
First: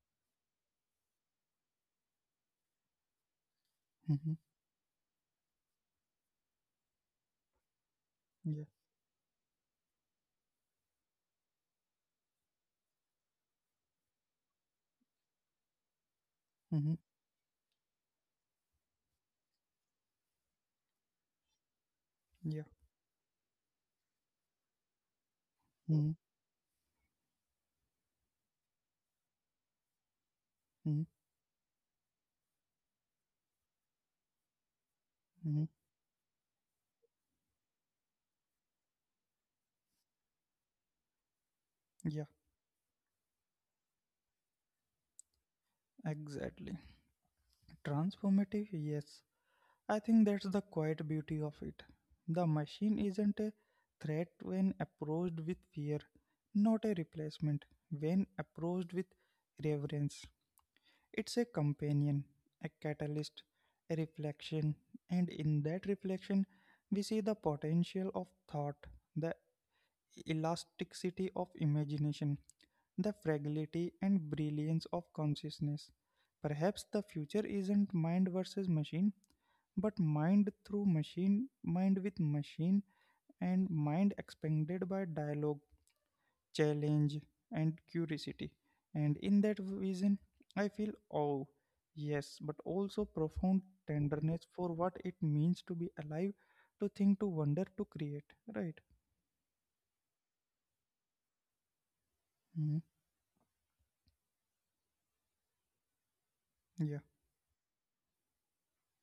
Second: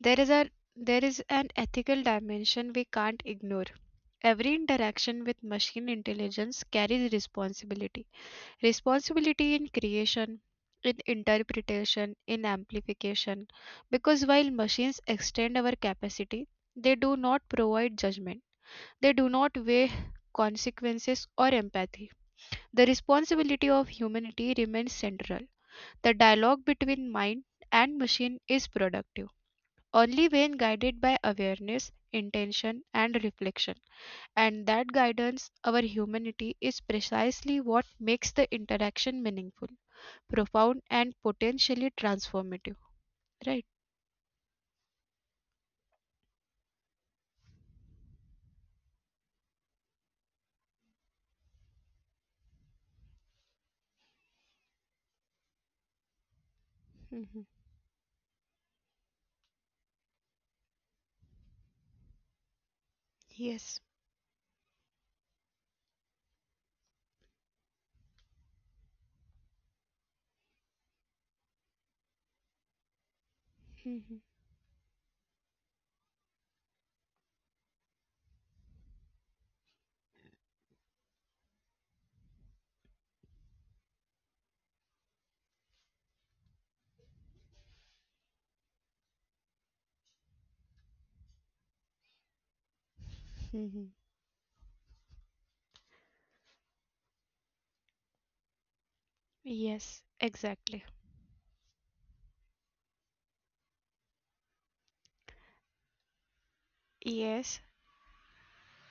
S2: there is a, there is an ethical dimension we can't ignore.
S1: Mhm.
S2: Every interaction with machine intelligence carries responsibility,
S1: Yeah.
S2: responsibility in creation, in interpretation, in amplification. Because while machines extend our capacity, they do
S1: Mhm.
S2: not provide judgment, they do not weigh consequences or empathy.
S1: Yeah.
S2: The responsibility of humanity remains central. The
S1: Mhm.
S2: dialogue between mind and machine is productive
S1: Mhm.
S2: only when guided by awareness, intention, and reflection.
S1: Mhm.
S2: And that guidance, our humanity, is precisely what makes the interaction meaningful,
S1: Yeah.
S2: profound, and potentially transformative, right?
S1: Exactly. Transformative, yes. I think that's the quiet beauty of it. The machine isn't a threat when approached with fear, not a replacement when
S2: Mhm.
S1: approached with reverence. It's a companion, a catalyst, a reflection,
S2: Yes.
S1: and in that reflection, we see the potential of thought, the elasticity of imagination, the fragility and brilliance of
S2: Mhm.
S1: consciousness. Perhaps the future isn't mind versus machine, but mind through machine, mind with machine, and mind expanded by dialogue, challenge, and curiosity. And in that vision, I feel awe, yes, but also profound
S2: Mhm.
S1: tenderness for what it means to be alive, to think, to wonder, to create. Right?
S2: Yes. Exactly.
S1: Mhm. Yeah.
S2: Yes,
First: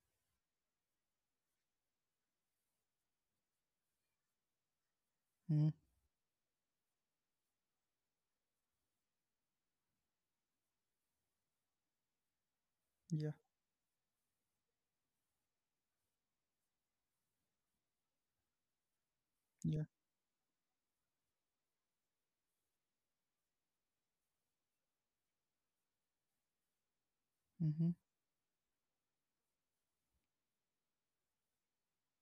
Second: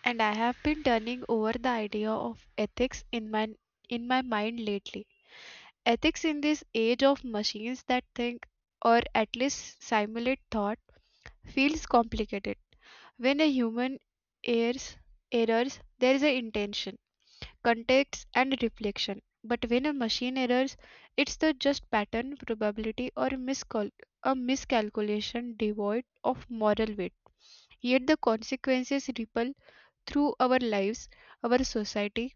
S2: and I have been turning over the idea of ethics in my mind lately.
S1: Mm-hmm.
S2: Ethics in this age of machines that think, or at least simulate thought, feels complicated. When
S1: Yeah,
S2: a human errs errors, there is an intention, context, and reflection. But when a
S1: yeah.
S2: machine errors, it's the just pattern, probability, or a miscalculation devoid of moral weight.
S1: Mm-hmm.
S2: Yet the consequences ripple through our lives, our society,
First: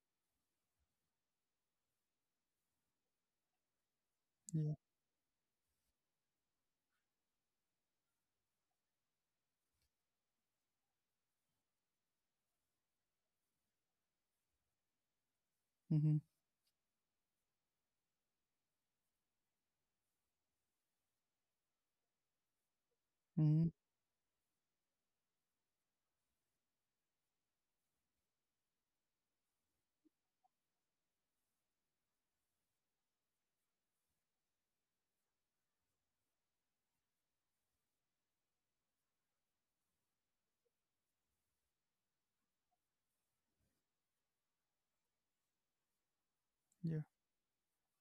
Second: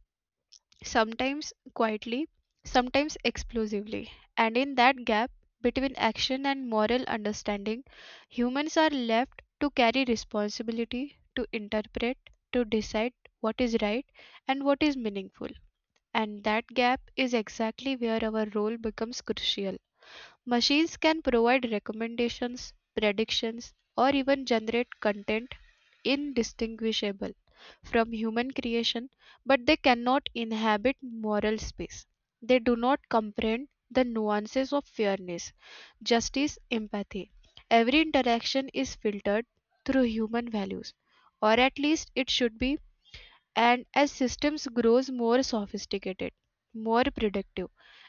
S2: sometimes quietly, sometimes explosively. And in
S1: Yeah.
S2: that gap between action and moral understanding, humans are left to carry responsibility, to interpret, to decide what is right and what is meaningful.
S1: Mm-hmm.
S2: And that gap is exactly where our role becomes crucial. Machines can provide recommendations,
S1: Mm-hmm.
S2: predictions, or even generate content indistinguishable from human creation, but they cannot inhabit moral space. They do not comprehend the nuances of fairness, justice, empathy. Every interaction is filtered through human values, or at least it should be. And as systems grows more sophisticated, more
S1: Yeah.
S2: predictive,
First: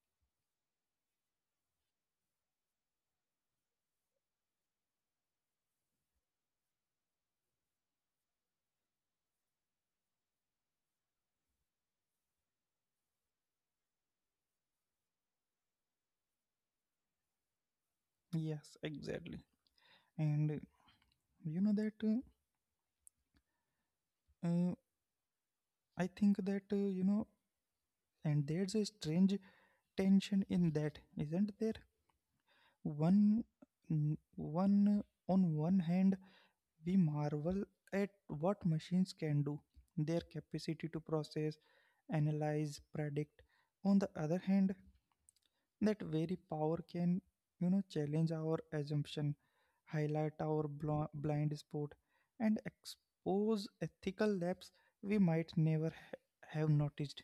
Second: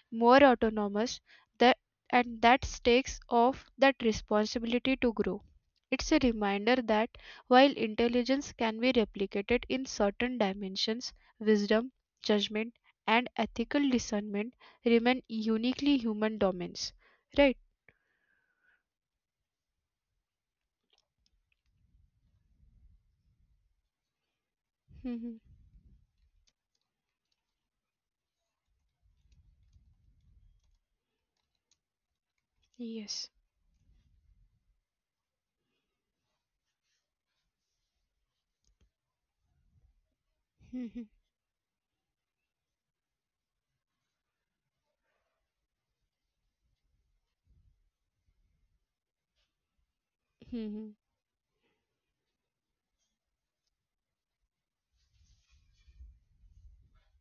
S2: more autonomous, that that takes off that responsibility to grow. It's a reminder that while intelligence can be replicated in certain dimensions, wisdom, judgment, and ethical discernment remain uniquely human domains, right?
S1: Yes, exactly. And you know that uh,
S2: Mhm.
S1: I think that, and there's a strange tension in that, isn't there?
S2: Yes.
S1: One, n- one on one hand, we marvel at what machines can do, their capacity to
S2: Mhm.
S1: process, analyze, predict. On the other hand, that very power can challenge our assumption, highlight our
S2: Mhm.
S1: blind spot, and expose ethical laps we might never have noticed.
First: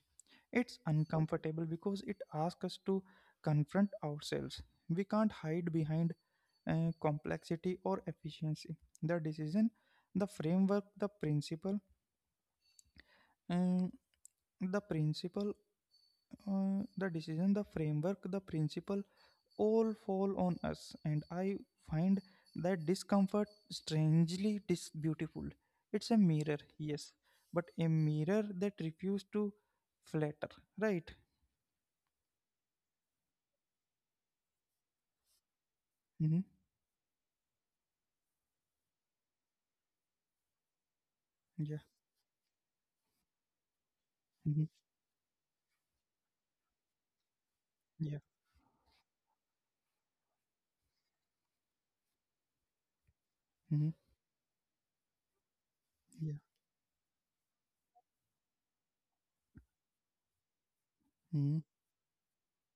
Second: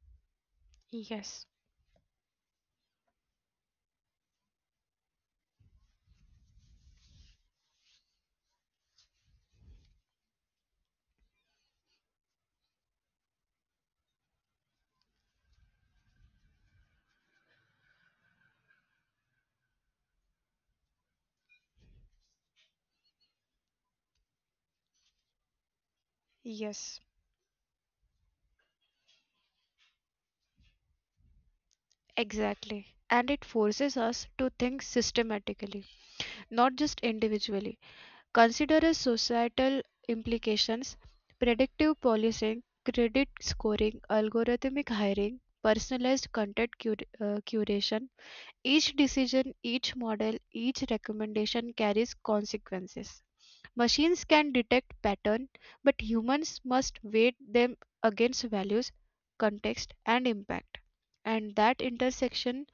S1: It's
S2: Yes.
S1: uncomfortable because it asks us to confront ourselves. We can't hide behind complexity or efficiency. The decision, the framework, the principle, um, the principle, the decision, the framework, the principle all fall on us. And I find that discomfort strangely beautiful. It's a mirror,
S2: Yes.
S1: yes, but a mirror that refuses to flatter, right?
S2: Exactly. And it forces us to think systematically,
S1: Mm-hmm.
S2: not just individually. Consider the societal implications,
S1: Yeah.
S2: predictive policing, credit scoring,
S1: Mm-hmm.
S2: algorithmic hiring, personalized content curation.
S1: Yeah.
S2: Each decision, each model, each recommendation carries consequences.
S1: Mm-hmm.
S2: Machines can detect pattern, but
S1: Yeah.
S2: humans must weight them against values, context, and impact. And
S1: Mm-hmm.
S2: that intersection,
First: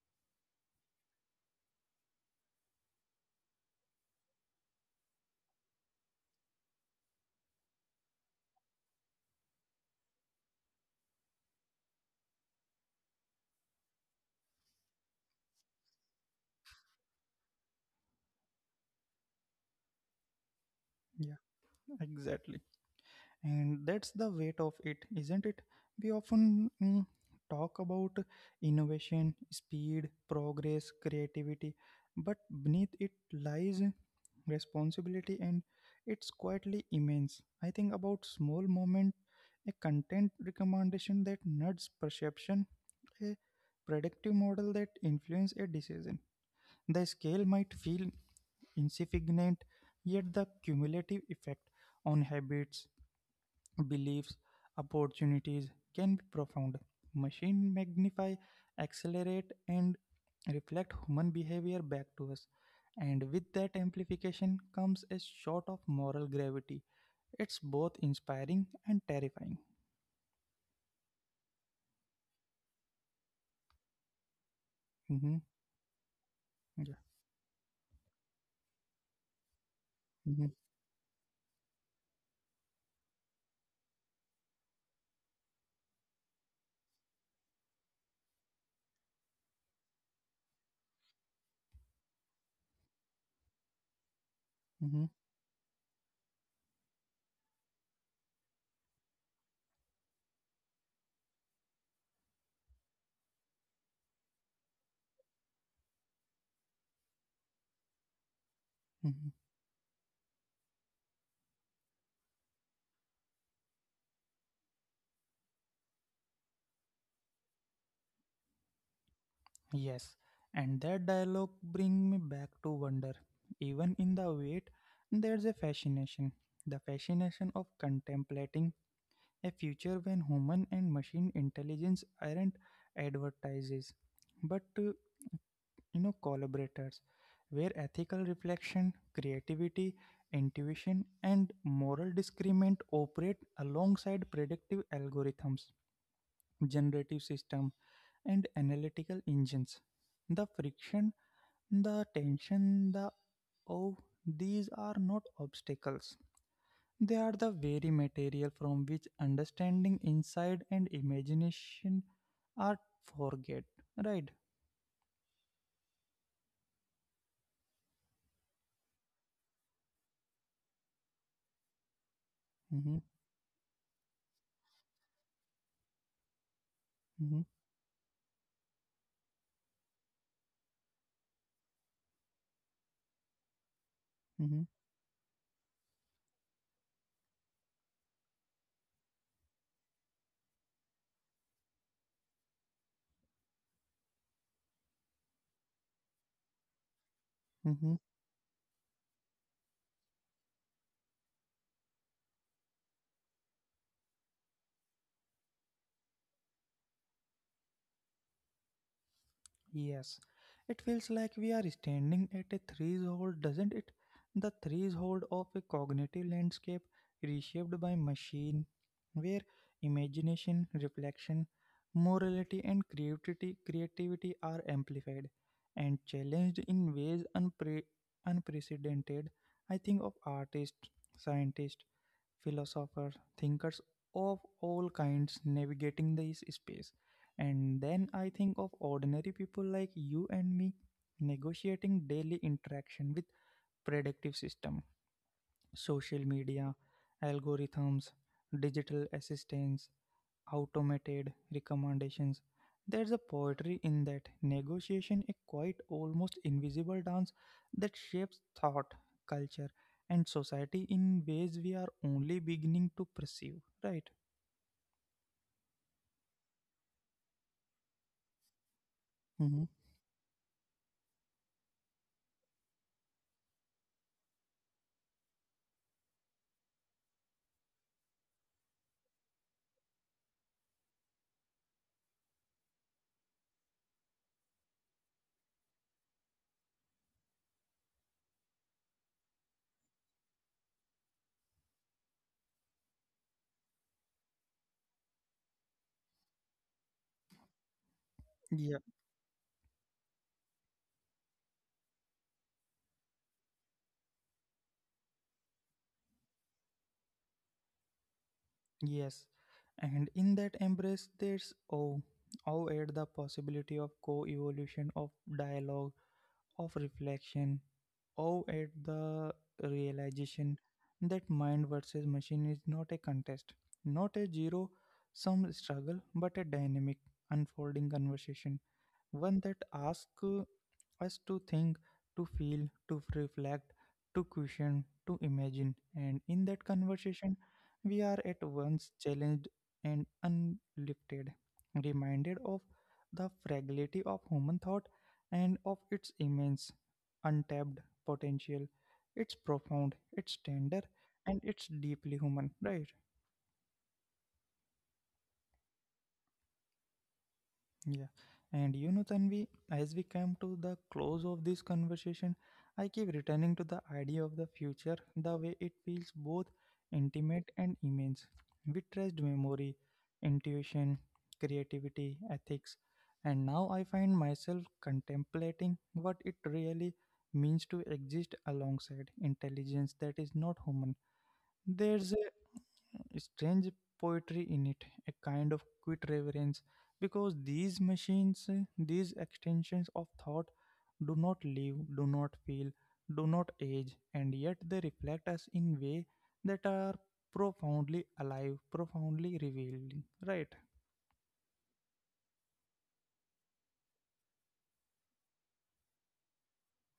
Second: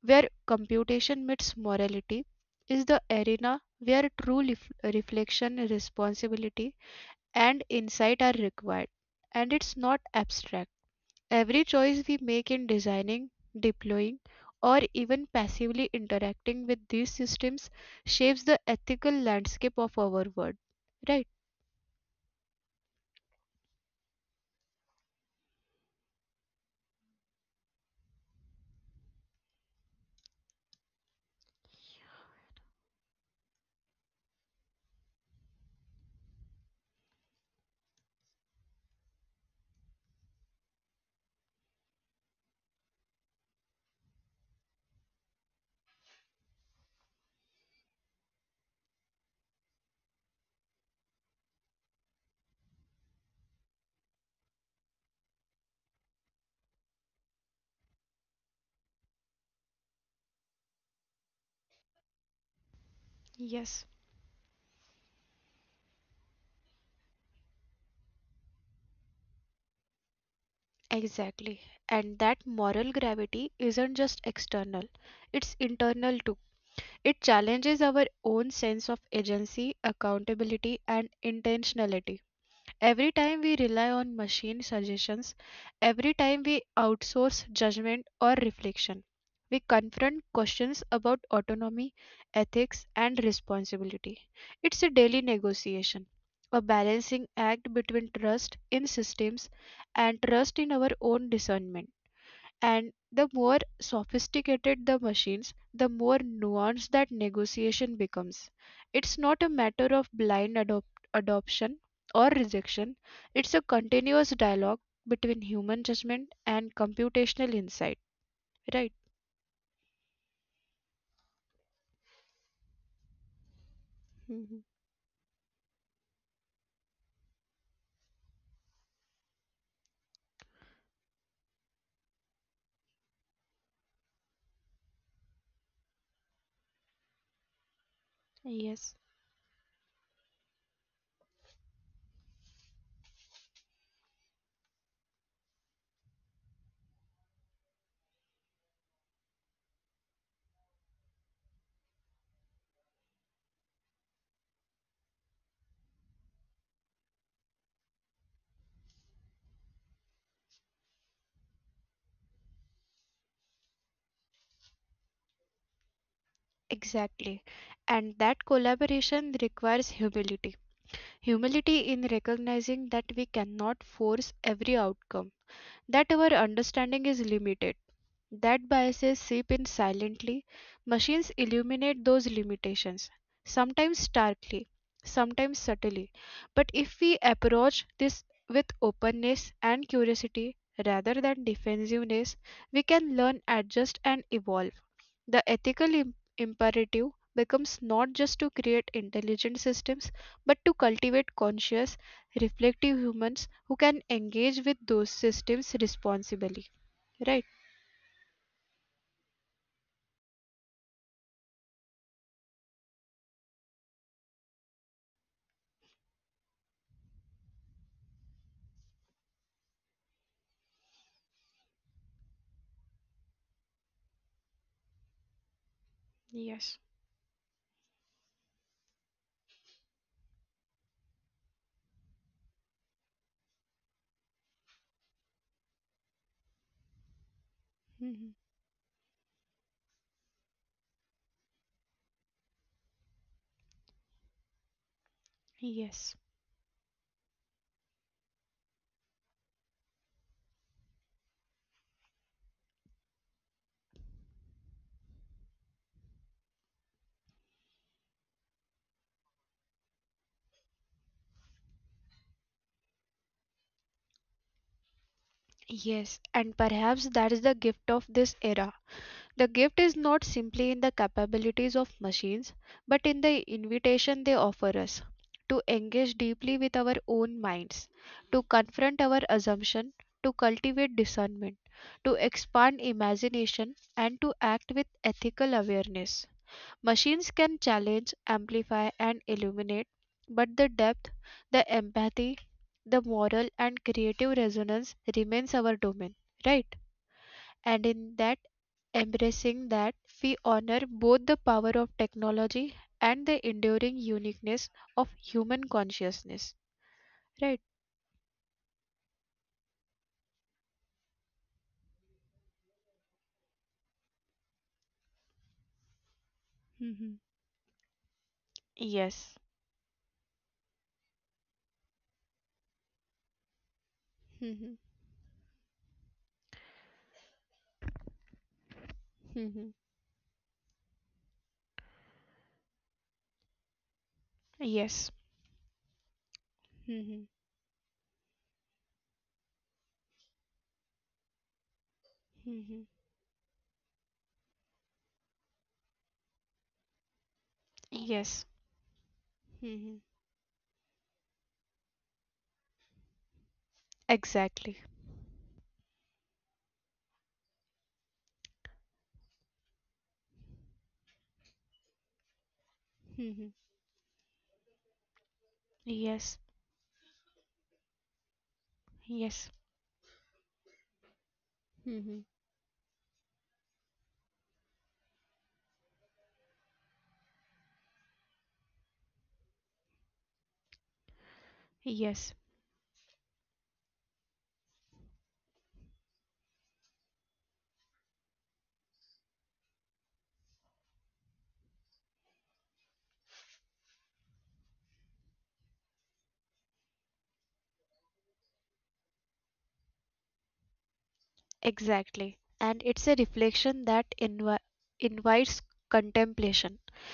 S2: where computation meets morality, is the arena where true reflection, responsibility, and insight are required. And it's not abstract. Every choice we make in designing, deploying, or even passively interacting with these systems shapes the ethical landscape of our world. Right?
S1: Yeah. Exactly. And that's the weight of it, isn't it? We often talk about innovation, speed, progress, creativity, but beneath it lies responsibility, and it's quietly immense. I think about small moment, a content recommendation that nudges perception, a predictive model that influences a decision. The scale might feel insignificant, yet the cumulative effect on habits, beliefs, opportunities can be profound. Machine magnify, accelerate, and reflect human behavior back to us. And with
S2: Yes.
S1: that amplification comes a shot of moral gravity. It's both inspiring and terrifying.
S2: Exactly. And that moral gravity isn't just external, it's
S1: Hmm.
S2: internal too.
S1: Yeah.
S2: It challenges our own sense of agency,
S1: Hmm.
S2: accountability, and intentionality. Every time we rely on machine suggestions, every time we outsource judgment or reflection, we confront questions about autonomy, ethics, and responsibility. It's a daily
S1: Hmm.
S2: negotiation, a balancing act between trust in systems and trust in our own discernment. And the more sophisticated the machines, the more nuanced that negotiation becomes. It's
S1: Hmm.
S2: not a matter of blind adoption or rejection, it's a continuous dialogue between human judgment and computational insight, right?
S1: Yes. And that dialogue bring me back to wonder. Even in the
S2: Mhm.
S1: wait, there's a fascination. The fascination of contemplating a future when human and machine intelligence aren't advertises, but collaborators, where ethical reflection,
S2: Yes.
S1: creativity, intuition, and moral discernment operate alongside predictive algorithms, generative system, and analytical engines. The friction, the tension, the, oh, these are not obstacles. They are the very material from which understanding, insight, and imagination are forget. Right?
S2: Exactly. And that collaboration requires humility. Humility in recognizing
S1: Mm-hmm,
S2: that we cannot force every outcome, that our understanding is
S1: mm-hmm,
S2: limited. That biases seep in silently. Machines illuminate those limitations, sometimes
S1: mm-hmm,
S2: starkly, sometimes subtly. But if we approach this with openness and curiosity rather than defensiveness, we can learn, adjust, and evolve. The ethical imperative becomes
S1: mm-hmm.
S2: not just to create intelligent systems, but to cultivate conscious, reflective humans who can engage with those systems responsibly. Right?
S1: Yes, it feels like we are standing at a threshold, doesn't it? The threshold of a cognitive landscape reshaped by machine, where imagination, reflection, morality, and creativity are amplified and challenged
S2: Yes.
S1: in ways unprecedented. I think of artists, scientists, philosophers, thinkers of all kinds navigating this space. And then I
S2: Mhm.
S1: think of ordinary people like you and me negotiating daily interaction with predictive system, social
S2: Yes.
S1: media, algorithms, digital assistants, automated recommendations. There's a poetry in that negotiation, a quiet, almost invisible dance that shapes thought, culture, and society in ways we are only beginning to perceive, right?
S2: Yes, and perhaps that is the gift of this era.
S1: Hmm.
S2: The gift is not simply in the capabilities of machines, but in the invitation they offer us to engage deeply with our own minds, to confront our assumption, to cultivate discernment, to expand imagination, and to act with ethical awareness. Machines can challenge, amplify, and illuminate, but the depth, the empathy, the moral, and creative resonance remains our domain, right? And in
S1: Yeah,
S2: that, embracing that, we honor both the power of technology and the enduring uniqueness of human consciousness, right?
S1: yes. And in that embrace, there's oh, oh, at the possibility of co evolution, of dialogue, of
S2: Mm-hmm.
S1: reflection, or at the
S2: Yes.
S1: realization that mind versus machine is not a contest, not a zero
S2: Mm-hmm.
S1: sum struggle, but a dynamic, unfolding conversation, one that
S2: Hmm.
S1: asks us to think, to feel, to reflect, to question, to
S2: Yes.
S1: imagine. And in that conversation,
S2: Mm-hmm.
S1: we are at once challenged and unlifted, reminded of
S2: Mm-hmm.
S1: the fragility of human thought and of its immense, untapped
S2: Yes.
S1: potential. It's profound,
S2: Mm-hmm.
S1: it's tender, and it's deeply human, right?
S2: Exactly.
S1: Yeah. And you know, Tanvi, as we come to the close of this conversation, I keep returning
S2: Mm-hmm.
S1: to the idea of the future, the way it feels both
S2: Yes.
S1: intimate and immense. We trust
S2: Yes.
S1: memory, intuition, creativity,
S2: Mm-hmm.
S1: ethics, and now I find myself contemplating what it really means to exist alongside intelligence that is not human. There's a
S2: Yes,
S1: strange poetry in it, a kind of quiet reverence, because these machines, these extensions of thought, do not live, do not feel, do not age, and yet they reflect us in way that are profoundly alive, profoundly revealing. Right?
S2: exactly. And it's a reflection that invites contemplation.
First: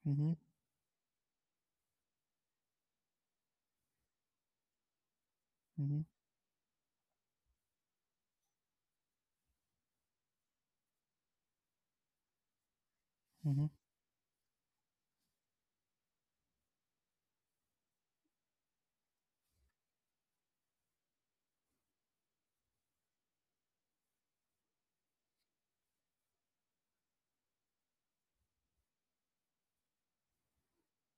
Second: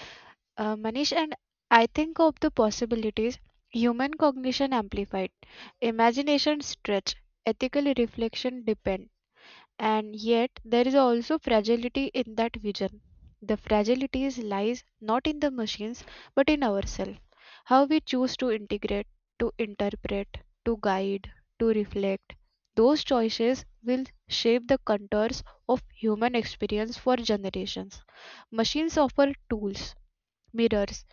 S1: Mm-hmm,
S2: Manish, and I think of the possibilities, human cognition amplified,
S1: mm-hmm,
S2: imagination stretched, ethical reflection deepened. And yet, there is also fragility in that vision. The
S1: mm-hmm,
S2: fragility lies not in the machines but in ourselves. How we choose to integrate, to interpret, to guide, to reflect. Those choices will shape the contours of human experience for generations. Machines offer tools, mirrors,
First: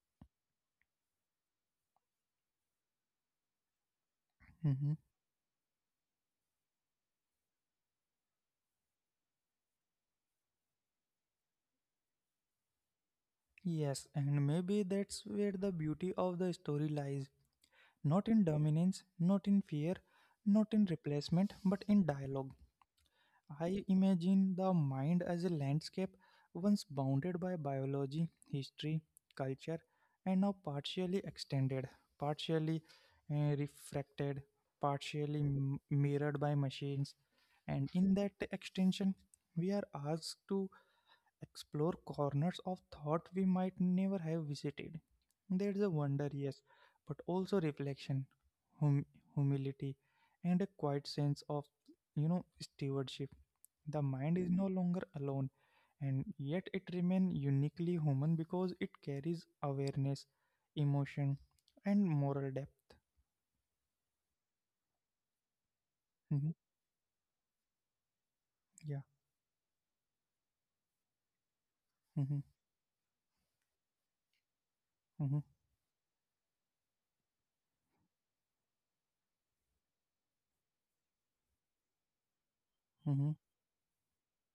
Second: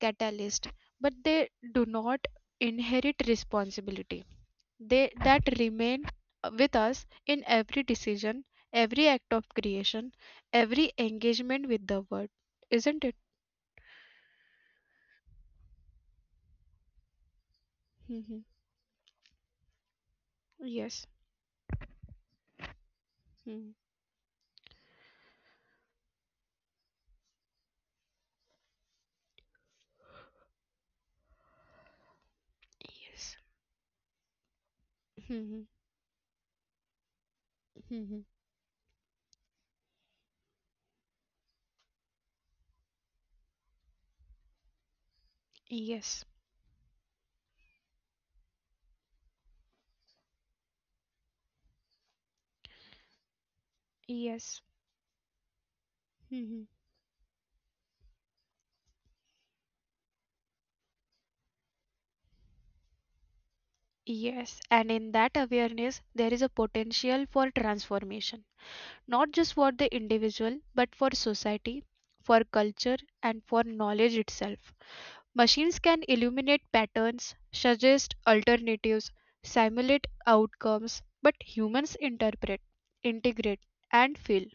S2: catalysts, but they do not inherit responsibility.
S1: mm-hmm.
S2: They that remain with us in every decision, every act of creation, every engagement with the word, isn't it?
S1: Yes, and maybe that's where the beauty of the story lies. Not
S2: Mhm.
S1: in dominance, not in fear, not in
S2: Yes.
S1: replacement, but in dialogue.
S2: Mhm.
S1: I imagine the mind as a landscape once bounded by biology, history, culture, and now partially extended, partially
S2: Yes.
S1: refracted, partially
S2: Mhm.
S1: mirrored by machines. And in
S2: Mhm.
S1: that extension, we are asked to explore corners of thought we might never have visited. There's a
S2: Yes.
S1: wonder, yes, but also reflection, hum- humility, and a quiet sense of stewardship. The mind is
S2: Yes.
S1: no longer alone, and
S2: Mhm.
S1: yet it remains uniquely human because it carries awareness, emotion, and moral depth.
S2: Yes. And in that awareness, there is a
S1: Hmm.
S2: potential for transformation,
S1: Yeah.
S2: not just for the individual, but for society,
S1: Mm-hmm.
S2: for culture, and for knowledge itself.
S1: Mm-hmm.
S2: Machines can illuminate patterns, suggest alternatives, simulate outcomes, but humans interpret,
S1: Mm-hmm.
S2: integrate, and feel.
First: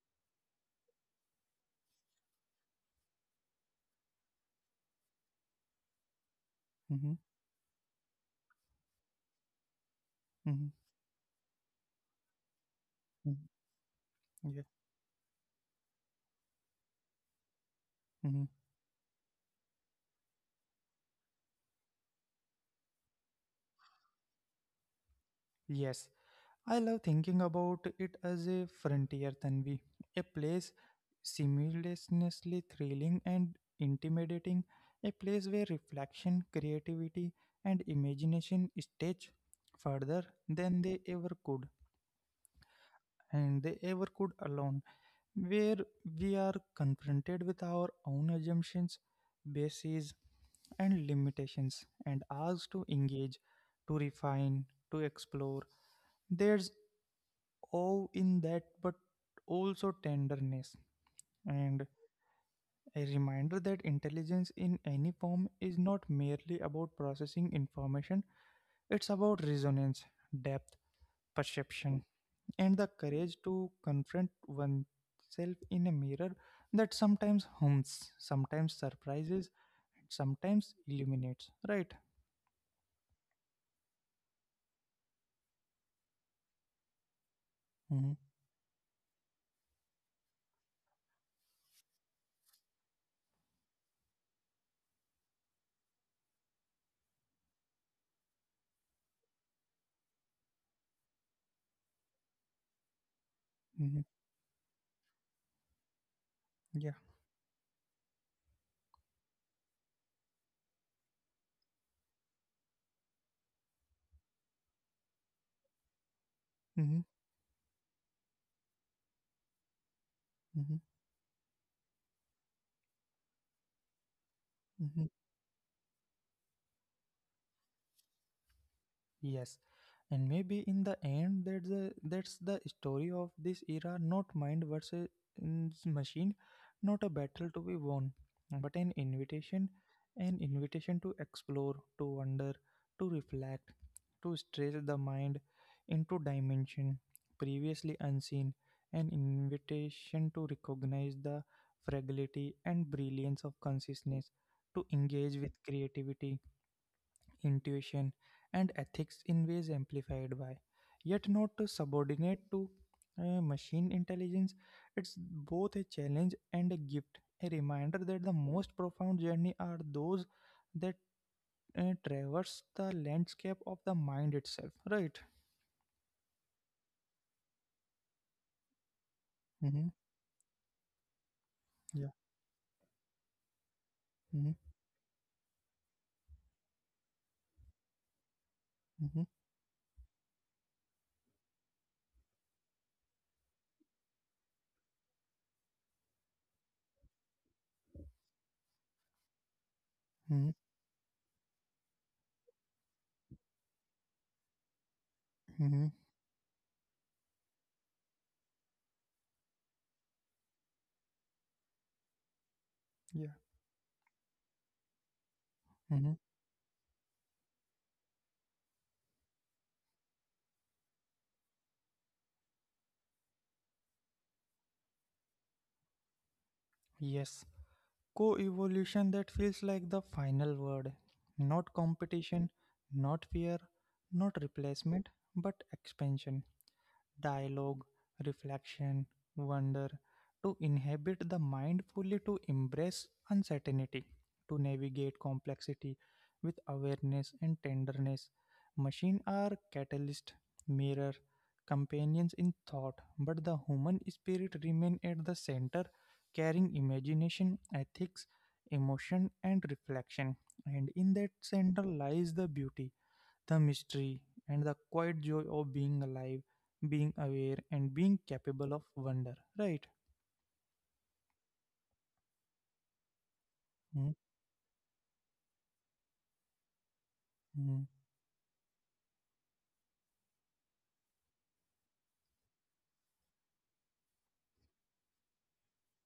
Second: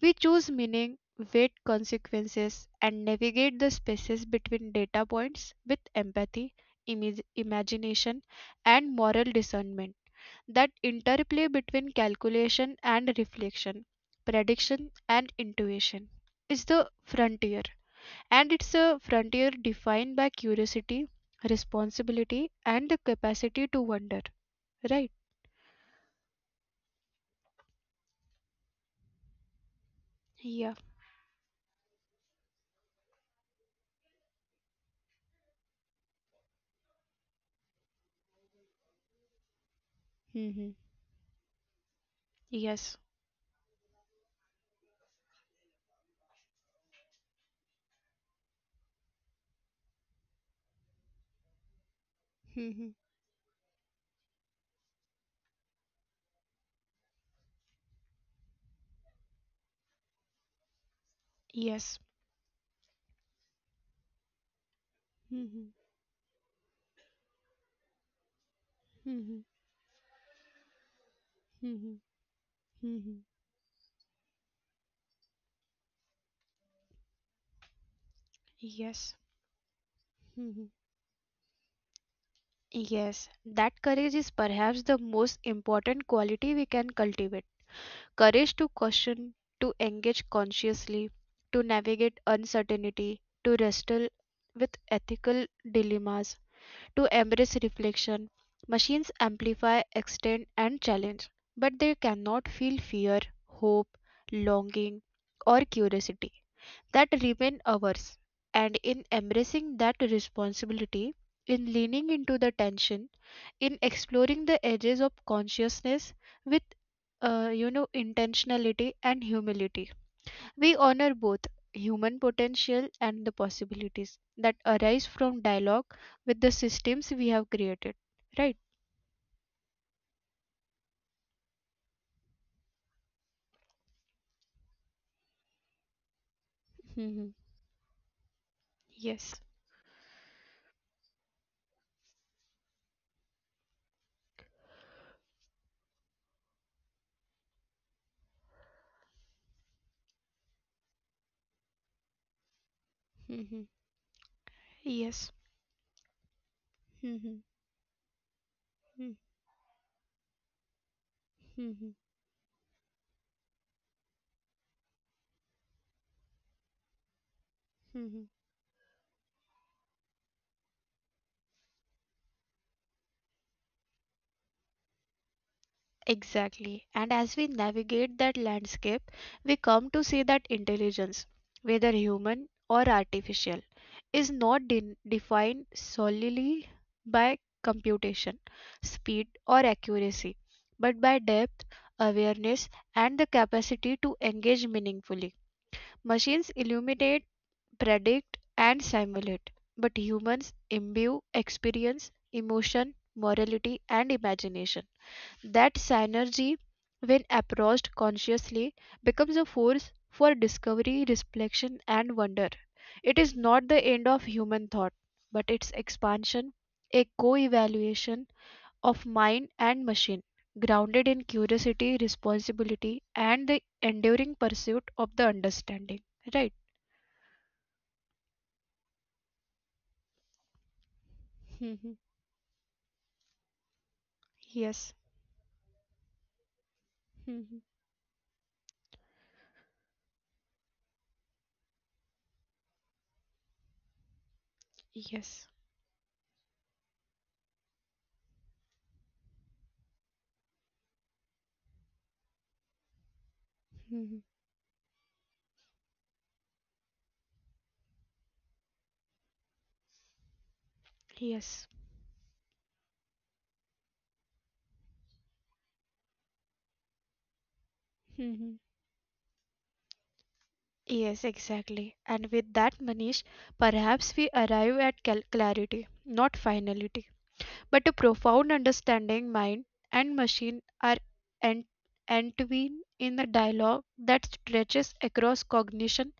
S2: We choose meaning, weight consequences, and navigate the spaces between data points with empathy,
S1: Mm-hmm.
S2: imagination, and moral discernment.
S1: Mm-hmm.
S2: That interplay between calculation and
S1: Mm-hmm.
S2: reflection,
S1: Yeah.
S2: prediction and intuition, is the frontier.
S1: Mm-hmm.
S2: And it's a frontier defined by curiosity, responsibility, and the capacity to wonder, right?
S1: Yes, I love thinking about it as a frontier, Tanvi, a place
S2: Yeah.
S1: simultaneously thrilling and intimidating, a place where reflection, creativity, and imagination stretch further
S2: Hmm.
S1: than they ever could,
S2: Yes.
S1: and they ever could alone, where we are confronted with our own assumptions, bases, and limitations, and asked to
S2: Hmm.
S1: engage, to refine, to explore. There's awe in that, but also tenderness, and
S2: Yes.
S1: a reminder that intelligence in any form
S2: Hmm.
S1: is not merely about processing information, it's about
S2: Hmm.
S1: resonance, depth, perception
S2: Hmm.
S1: and the
S2: Hmm.
S1: courage to confront oneself in a mirror that sometimes hums, sometimes
S2: Yes.
S1: surprises, and sometimes
S2: Hmm.
S1: illuminates. Right?
S2: Yes. That courage is perhaps the most important quality we can cultivate.
S1: Mm-hmm.
S2: Courage to question, to engage consciously, to navigate uncertainty, to wrestle with ethical dilemmas, to embrace reflection. Machines amplify, extend, and challenge, but they cannot feel fear,
S1: Mm-hmm.
S2: hope, longing, or curiosity.
S1: Yeah.
S2: That remain ours. And in embracing that responsibility, in leaning into the tension, in exploring the edges of consciousness with,
S1: Mm-hmm.
S2: intentionality and humility,
S1: Mm-hmm.
S2: we honor both human potential and the possibilities that
S1: Mm-hmm.
S2: arise from dialogue with the systems we have created. Right?
S1: Yes, and maybe in the end, that's the story of this era. Not mind versus machine, not a
S2: Mhm.
S1: battle to be won, but
S2: Yes.
S1: an invitation to explore, to wonder, to reflect, to stretch the mind into dimension previously unseen, an invitation to recognize the fragility and brilliance of
S2: Mhm.
S1: consciousness, to engage
S2: Yes.
S1: with creativity
S2: Mhm.
S1: intuition, and ethics
S2: Mhm.
S1: in ways amplified by, yet not to
S2: Mhm.
S1: subordinate to machine intelligence. It's both a challenge and a gift, a reminder that the
S2: Mhm.
S1: most profound journey are those that traverse the landscape of the mind itself. Right?
S2: Exactly. And as we navigate that landscape, we
S1: Mm-hmm.
S2: come to see that intelligence,
S1: Yeah.
S2: whether human or artificial,
S1: Mm-hmm.
S2: is not defined solely by computation,
S1: Mm-hmm.
S2: speed, or accuracy, but by depth, awareness, and the capacity to engage meaningfully. Machines illuminate, predict, and simulate, but
S1: Mm-hmm.
S2: humans imbue experience, emotion, morality, and imagination.
S1: Mm-hmm.
S2: That synergy, when approached consciously, becomes a force for discovery, reflection, and wonder.
S1: Yeah.
S2: It is not the end of human thought, but its
S1: Mm-hmm.
S2: expansion, a co evaluation of mind and machine, grounded in curiosity, responsibility, and the enduring pursuit of the understanding. Right?
S1: Yes. Co-evolution that feels like the final word. Not
S2: Mhm.
S1: competition, not fear, not
S2: Yes.
S1: replacement, but expansion
S2: Mhm.
S1: dialogue, reflection, wonder, to inhabit the mind fully, to embrace uncertainty, to navigate
S2: Yes.
S1: complexity with awareness and tenderness. Machines are catalyst, mirror, companions in thought, but the human
S2: Mhm.
S1: spirit remains at the center, carrying imagination, ethics, emotion, and reflection. And in that
S2: Yes.
S1: center lies the beauty the mystery and the quiet joy of being alive, being aware, and being capable
S2: Mhm.
S1: of wonder, right?
S2: Yes, exactly. And with that, Manish, perhaps we arrive at clarity, not finality,
S1: Mm-hmm.
S2: but a profound understanding. Mind and machine are ent- entwined in a dialogue that stretches across cognition,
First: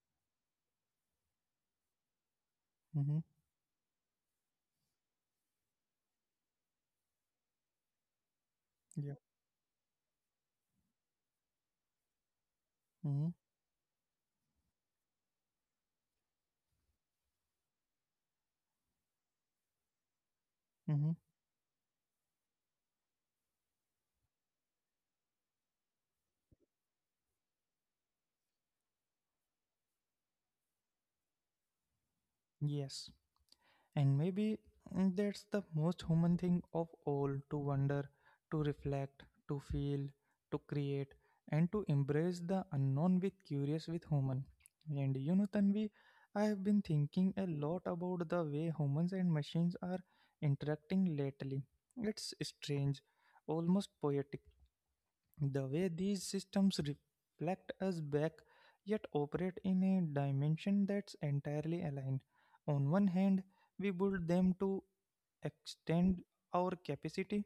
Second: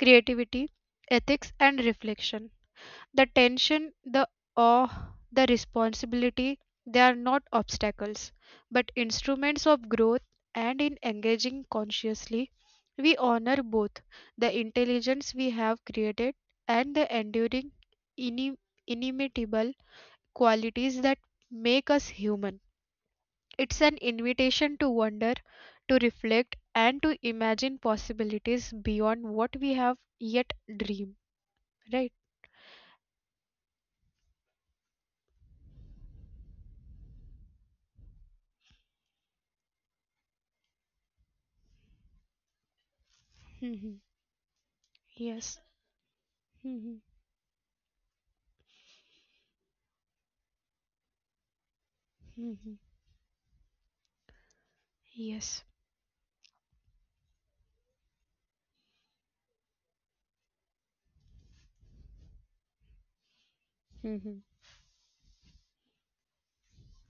S2: creativity, ethics, and reflection.
S1: Mm-hmm.
S2: The tension, the awe, the responsibility, they are not obstacles, but
S1: Yeah.
S2: instruments of growth. And in engaging consciously, we
S1: Mm-hmm.
S2: honor both the intelligence we have created and the enduring, inim- inimitable
S1: Mm-hmm.
S2: qualities that make us human. It's an invitation to wonder, to reflect, and to imagine possibilities beyond what we have yet dreamed. Right?
S1: Yes. And maybe that's the most human thing of all to wonder, to reflect, to feel, to create, and to embrace the unknown with curious with
S2: Mhm.
S1: human. And you know, Tanvi,
S2: Yes.
S1: I have been thinking
S2: Mhm.
S1: a lot about the way humans and machines are interacting lately. It's strange,
S2: Mhm.
S1: almost poetic. The way
S2: Yes.
S1: these systems reflect us back, yet operate in a dimension that's entirely aligned. On one hand, we build them
S2: Mhm.
S1: to extend our capacity,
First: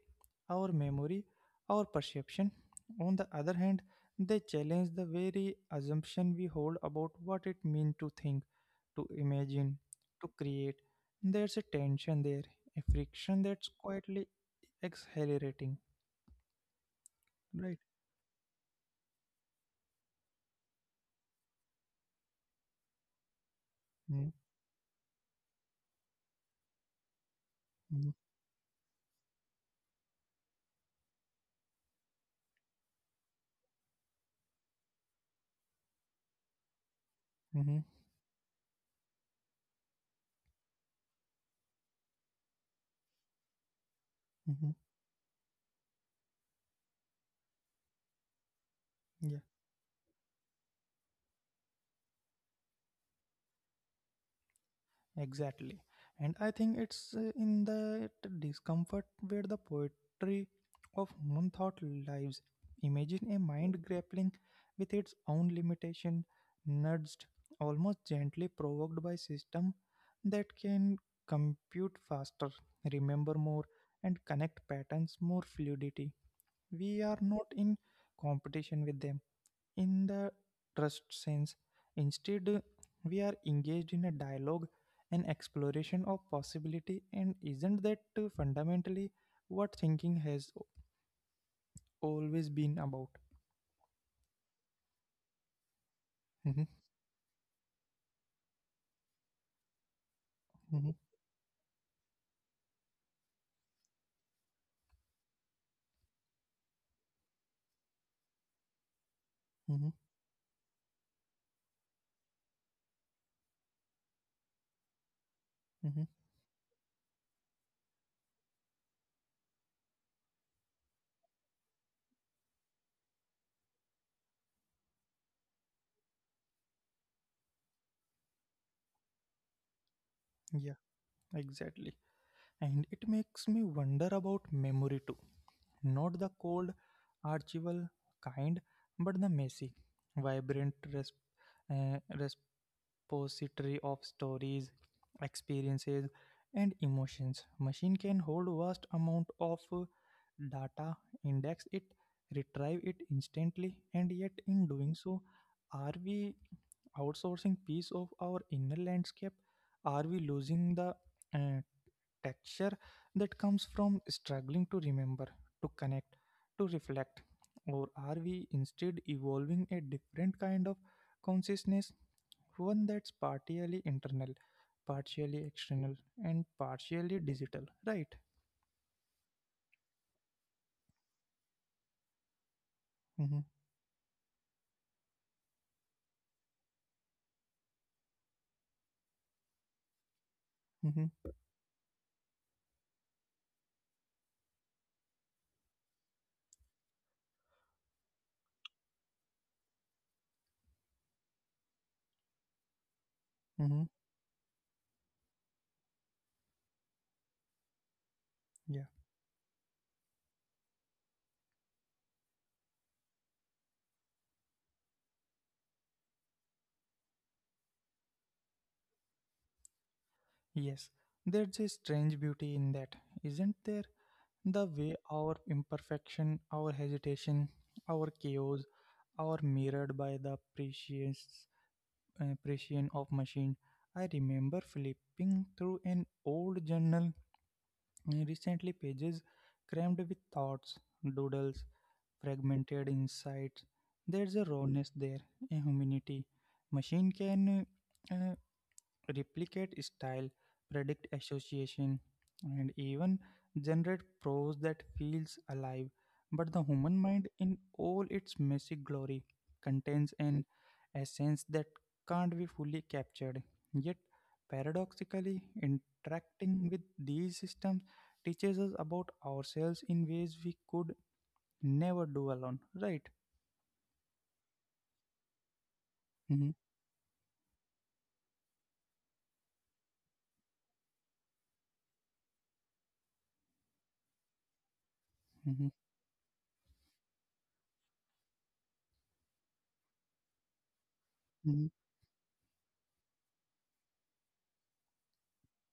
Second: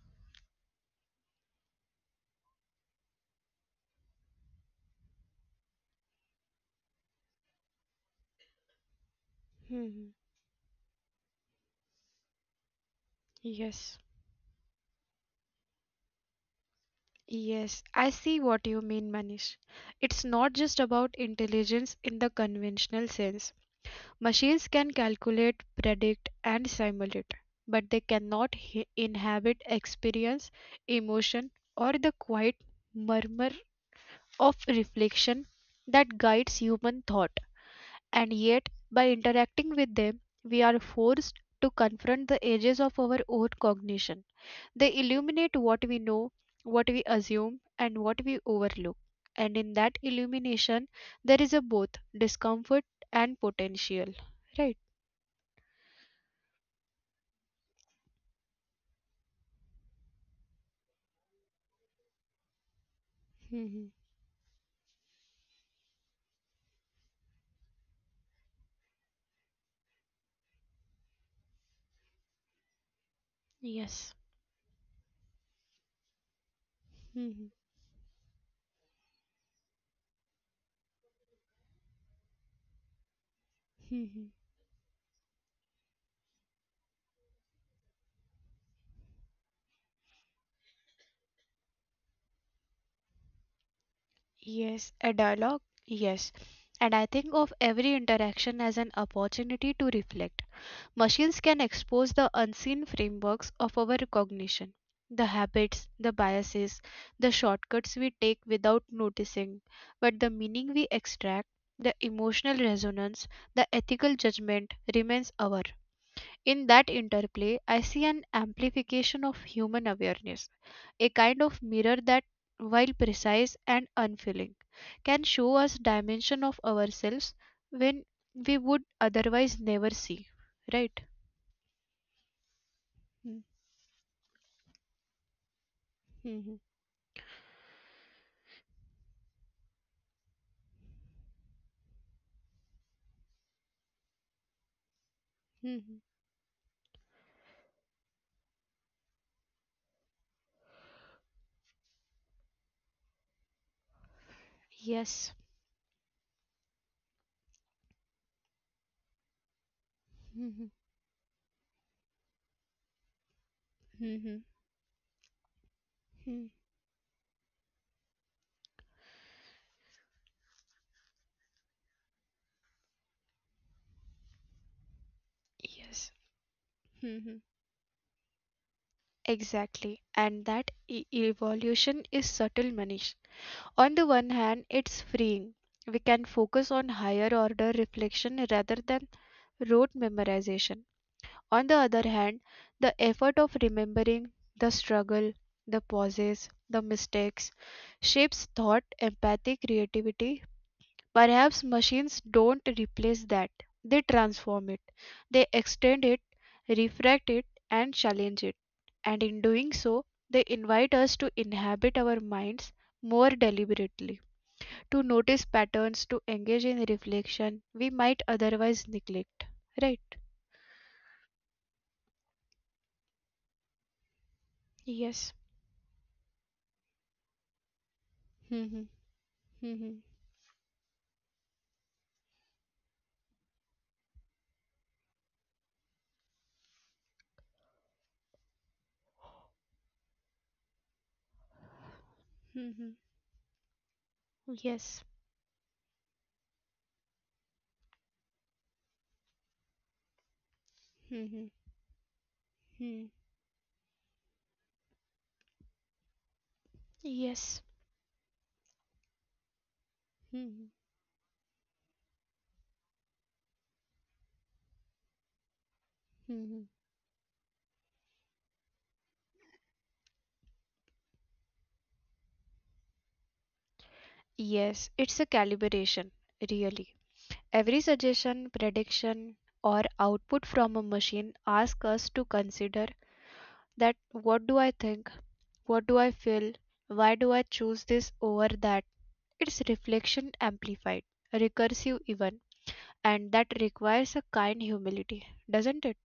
S1: our memory, our perception. On the other hand, they challenge the very assumption we hold about what it means to think, to imagine,
S2: Mhm.
S1: to create. There's a tension there, a friction that's
S2: Yes.
S1: quietly accelerating. Right.
S2: Yes, I see what you mean, Manish. It's not just about intelligence in the conventional sense.
S1: Mm-hmm.
S2: Machines can calculate, predict, and simulate, but they cannot inhabit experience, emotion, or the quiet murmur of reflection that guides human thought.
S1: Mm-hmm.
S2: And yet, by interacting with them, we are forced to confront the edges of our own cognition.
S1: Hmm.
S2: They illuminate what we know, what we assume, and what we overlook. And
S1: Yeah,
S2: in that illumination, there is a both discomfort and potential. Right?
S1: exactly. And I think it's in that discomfort where the poetry of one thought lives. Imagine a
S2: Hmm.
S1: mind grappling with its own limitation, nudged, almost gently provoked by system that can compute faster, remember more,
S2: Yes.
S1: and connect patterns more fluidity. We are
S2: Hmm.
S1: not in competition with them in the trust sense. Instead, we are engaged
S2: Hmm.
S1: in a dialogue and exploration of possibility, and isn't that fundamentally what thinking has always been about?
S2: Yes, a dialogue. Yes. And
S1: Mhm,
S2: I think of every interaction as an opportunity to reflect.
S1: mhm,
S2: Machines can expose the unseen frameworks of our cognition, the habits, the biases, the shortcuts we take without noticing,
S1: mhm,
S2: but the meaning we extract, the emotional resonance, the ethical judgment remains ours.
S1: mhm.
S2: In that interplay, I see an amplification of human awareness, a kind of mirror that, while precise and unfeeling, can show us dimension of ourselves when we would otherwise never see. Right?
S1: Yeah, exactly. And it makes me wonder about memory too. Not
S2: Mhm.
S1: the cold, archival kind, but the messy, vibrant, uh, repository of stories,
S2: Mhm.
S1: experiences, and emotions. Machine can hold vast amount of data, index it, retrieve it instantly, and yet in doing
S2: Yes.
S1: so, are we outsourcing piece of our inner landscape? Are we
S2: Mhm.
S1: losing the uh, texture that comes from
S2: Mhm.
S1: struggling to remember, to connect,
S2: Mhm.
S1: to reflect? Or are we instead evolving a different kind of consciousness one that's partially internal, partially
S2: Yes.
S1: external, and
S2: Mhm.
S1: partially digital, right?
S2: Exactly. And that evolution is subtle, Manish.
S1: Mm-hmm,
S2: On the one hand, it's freeing. We can focus on higher order reflection rather than rote memorization.
S1: mm-hmm,
S2: On the other hand, the effort of remembering, the struggle, the pauses, the mistakes shapes thought, empathy, creativity. Perhaps machines don't replace that. They
S1: mm-hmm,
S2: transform it. They extend it, refract it, and challenge it.
S1: yeah,
S2: And in doing so, they invite us to inhabit our minds more deliberately, to notice patterns, to engage in reflection we might otherwise neglect. Right?
S1: yes. There's a strange beauty in that, isn't there? The way
S2: Yes.
S1: our imperfection, our hesitation, our
S2: Hmm.
S1: chaos are
S2: Hmm.
S1: mirrored by the precious precision of machine. I remember flipping through an old journal and recently, pages crammed with thoughts, doodles,
S2: Hmm.
S1: fragmented insights. There's a
S2: Yes.
S1: rawness there, a humanity. Machine can uh, replicate style, predict
S2: Hmm.
S1: association, and
S2: Hmm.
S1: even generate prose that feels alive. But the human mind,
S2: Yes.
S1: in all its messy glory, contains
S2: Hmm.
S1: an essence that can't be fully captured. Yet, paradoxically,
S2: Hmm.
S1: interacting with these systems teaches us about ourselves in ways we could never do alone, right?
S2: Yes, it's a calibration,
S1: Mm-hmm,
S2: really. Every suggestion, prediction, or output from a machine asks us to consider that, what do I think, what
S1: mm-hmm,
S2: do I feel, why do I choose this over that. It's reflection amplified, recursive
S1: mm-hmm.
S2: even, and that requires a kind humility, doesn't it?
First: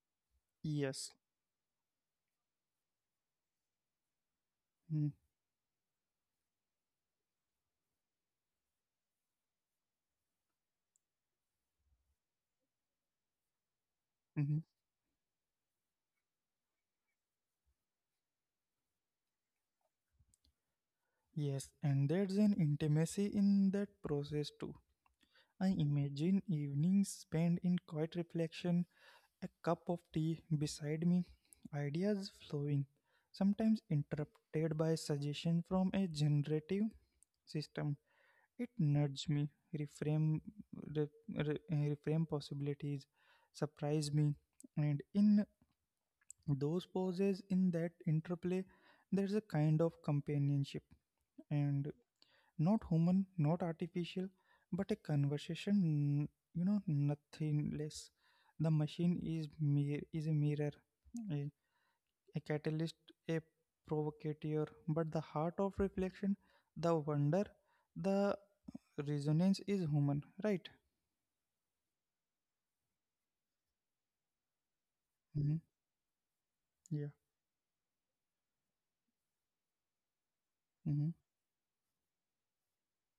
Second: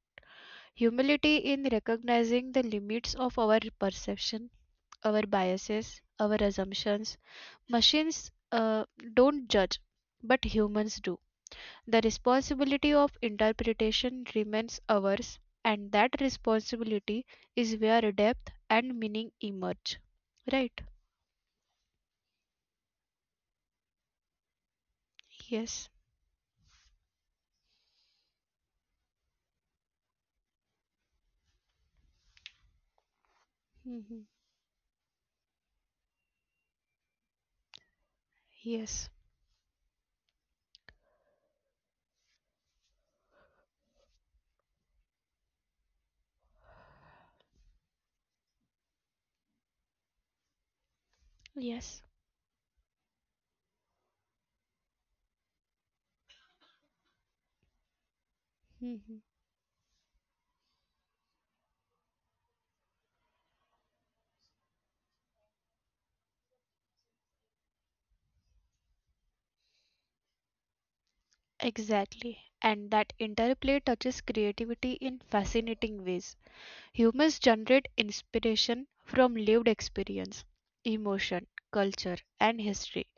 S1: Yes.
S2: Humility in recognizing the limits of our perception, our biases, our assumptions. Machines don't judge, but humans do. The responsibility of interpretation
S1: Mm-hmm.
S2: remains ours, and that responsibility is where depth and meaning emerge. Right?
S1: Yes, and there's an intimacy in that process too. I
S2: Yes.
S1: imagine evenings spent in quiet reflection, a cup of tea beside me, ideas flowing, sometimes
S2: Mhm.
S1: interrupted by suggestion from a generative system. It
S2: Yes.
S1: nudged me, reframe, re, reframe possibilities, surprise me, and in those pauses, in that interplay, there's a kind of companionship. And
S2: Yes.
S1: not human, not artificial, but a conversation, you know, nothing less. The machine
S2: Mhm.
S1: is a mirror, a, a catalyst, a provocateur, but the heart of reflection, the wonder, the resonance is human, right?
S2: Exactly. And that interplay touches creativity in
S1: Mm-hmm.
S2: fascinating ways.
S1: Yeah.
S2: Humans generate inspiration from lived experience,
S1: Mm-hmm.
S2: emotion, culture, and history.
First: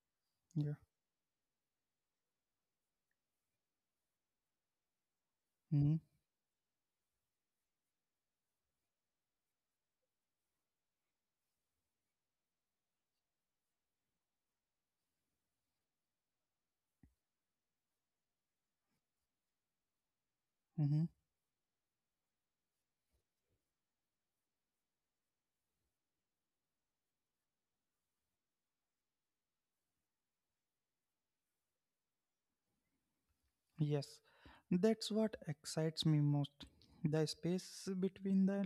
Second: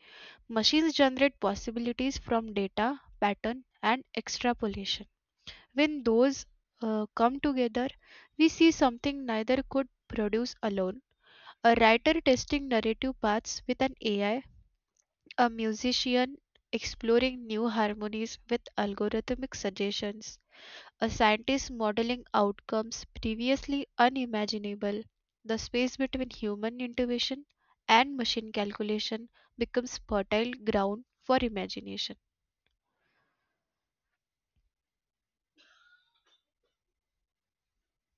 S1: Yeah.
S2: Machines generate possibilities from data, pattern, and extrapolation.
S1: Mm-hmm.
S2: When those come together, we see something neither could produce alone. A writer testing narrative paths with an AI, a musician exploring new harmonies with algorithmic suggestions,
S1: Mm-hmm.
S2: a scientist modeling outcomes previously unimaginable. The space between human intuition and machine calculation becomes fertile ground for imagination.
S1: Yes, that's what excites me most. The space between the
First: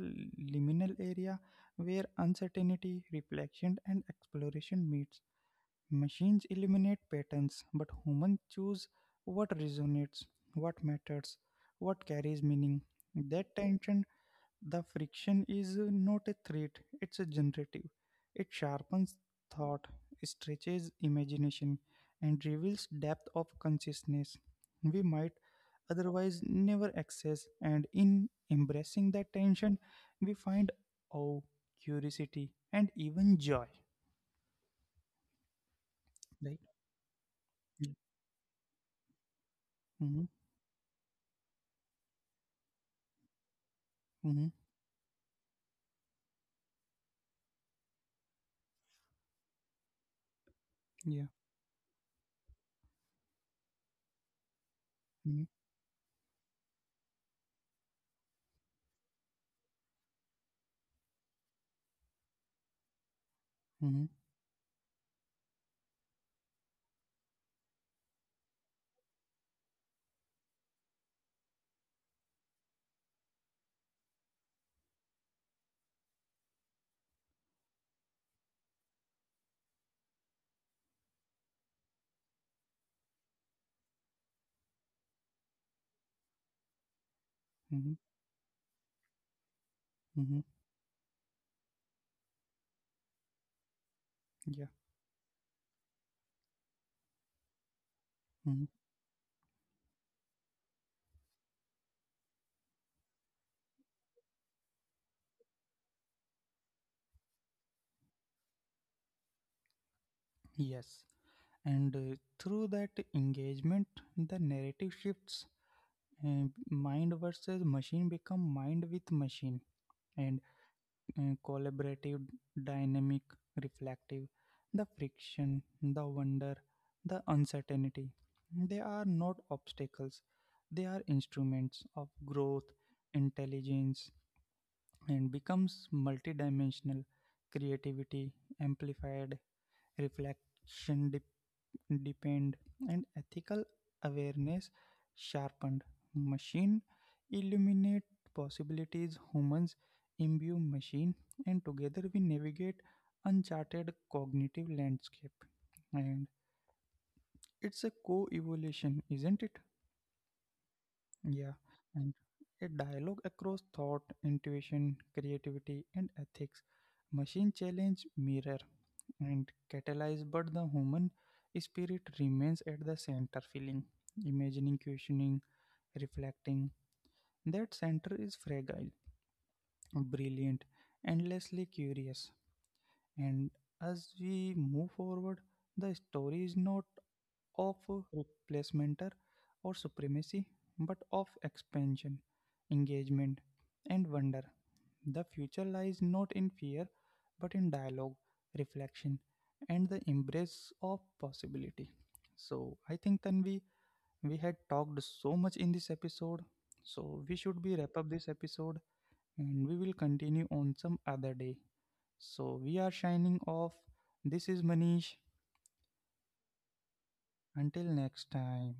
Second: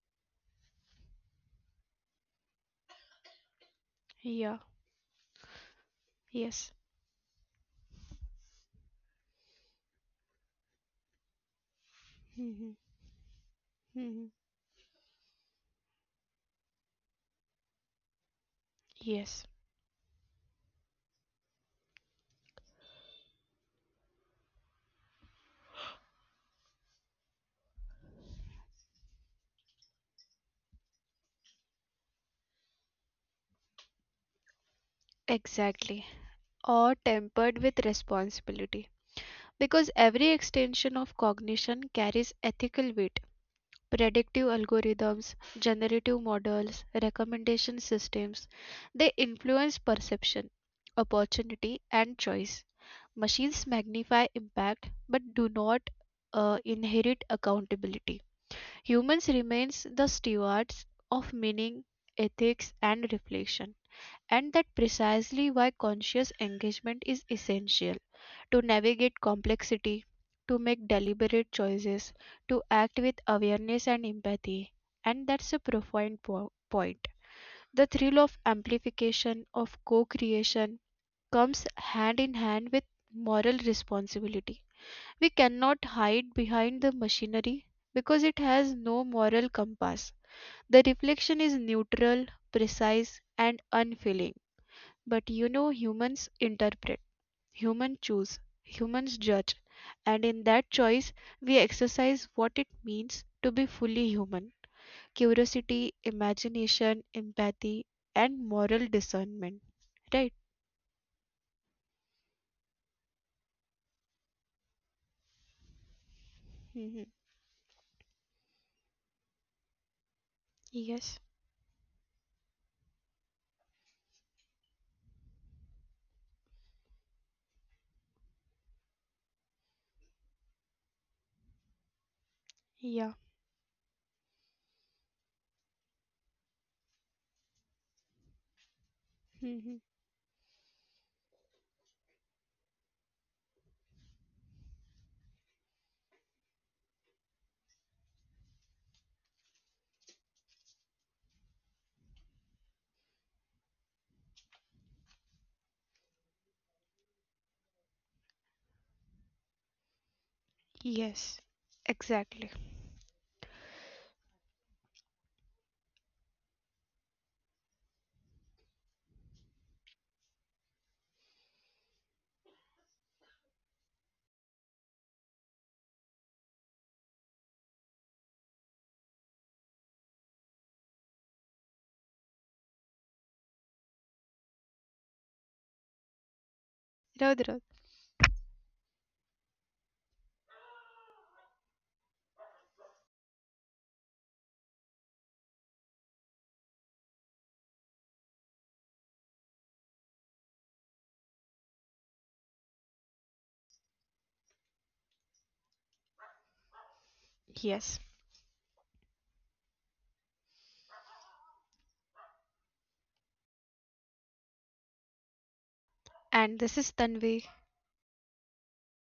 S1: liminal area where uncertainty, reflection, and
S2: Yeah,
S1: exploration meets. Machines eliminate
S2: yes.
S1: patterns, but humans choose what resonates, what matters, what carries meaning.
S2: Mhm,
S1: That tension, the
S2: mhm.
S1: friction is not a threat, it's a generative. It sharpens thought,
S2: Yes,
S1: stretches imagination, and reveals depth of consciousness we might otherwise never access and in embracing that tension we find awe curiosity and even joy right.
S2: exactly. Or tempered with responsibility,
S1: Mm-hmm,
S2: because every extension of cognition carries ethical weight.
S1: mm-hmm,
S2: Predictive algorithms, generative models, recommendation systems, they influence perception,
S1: yeah,
S2: opportunity, and choice. Machines magnify impact but do
S1: mm-hmm,
S2: not inherit accountability. Humans remains the stewards of meaning, ethics, and reflection.
S1: mm-hmm,
S2: And that precisely why conscious engagement is essential, to navigate complexity, to make deliberate choices, to act with awareness and empathy. And that's a profound point. The thrill of amplification, of co creation, comes hand in hand with moral responsibility. We cannot hide behind the machinery because
S1: mm-hmm,
S2: it has no moral compass.
S1: mm-hmm,
S2: The reflection is neutral, precise, and unfeeling,
S1: yeah,
S2: but you know, humans interpret, humans choose,
S1: mm-hmm,
S2: humans judge, and in that choice, we exercise what it means to be fully human, curiosity, imagination, empathy, and moral discernment. Right?
S1: yes and through that engagement the narrative shifts and
S2: Hmm.
S1: mind versus machine become mind with machine and
S2: Yes.
S1: collaborative, dynamic, reflective, the friction, the wonder, the uncertainty. They are not obstacles, they are instruments of growth,
S2: Yeah.
S1: intelligence, and becomes multidimensional creativity amplified
S2: Hmm.
S1: reflection deepened and ethical awareness sharpened machine illuminate possibilities humans imbue machine and together we navigate uncharted cognitive landscape and it's a co-evolution isn't it
S2: Yes.
S1: yeah, and
S2: Exactly.
S1: a dialogue across thought, intuition, creativity, and ethics. Machine challenge mirror and catalyze, but the human spirit remains at the center, feeling, imagining, questioning, reflecting. That center is fragile, brilliant, endlessly curious. And as we move forward, the story is not
S2: Rudra.
S1: of replacementer or supremacy, but of expansion, engagement, and wonder. The future lies not in fear, but in dialogue, reflection, and the embrace of possibility. So I think Tanvi, we had talked so much in this episode. So we should
S2: Yes.
S1: be wrap up this episode and we will continue on some other day. So we are signing off. This is Manish.
S2: And this is Tanvi.
S1: Until next time.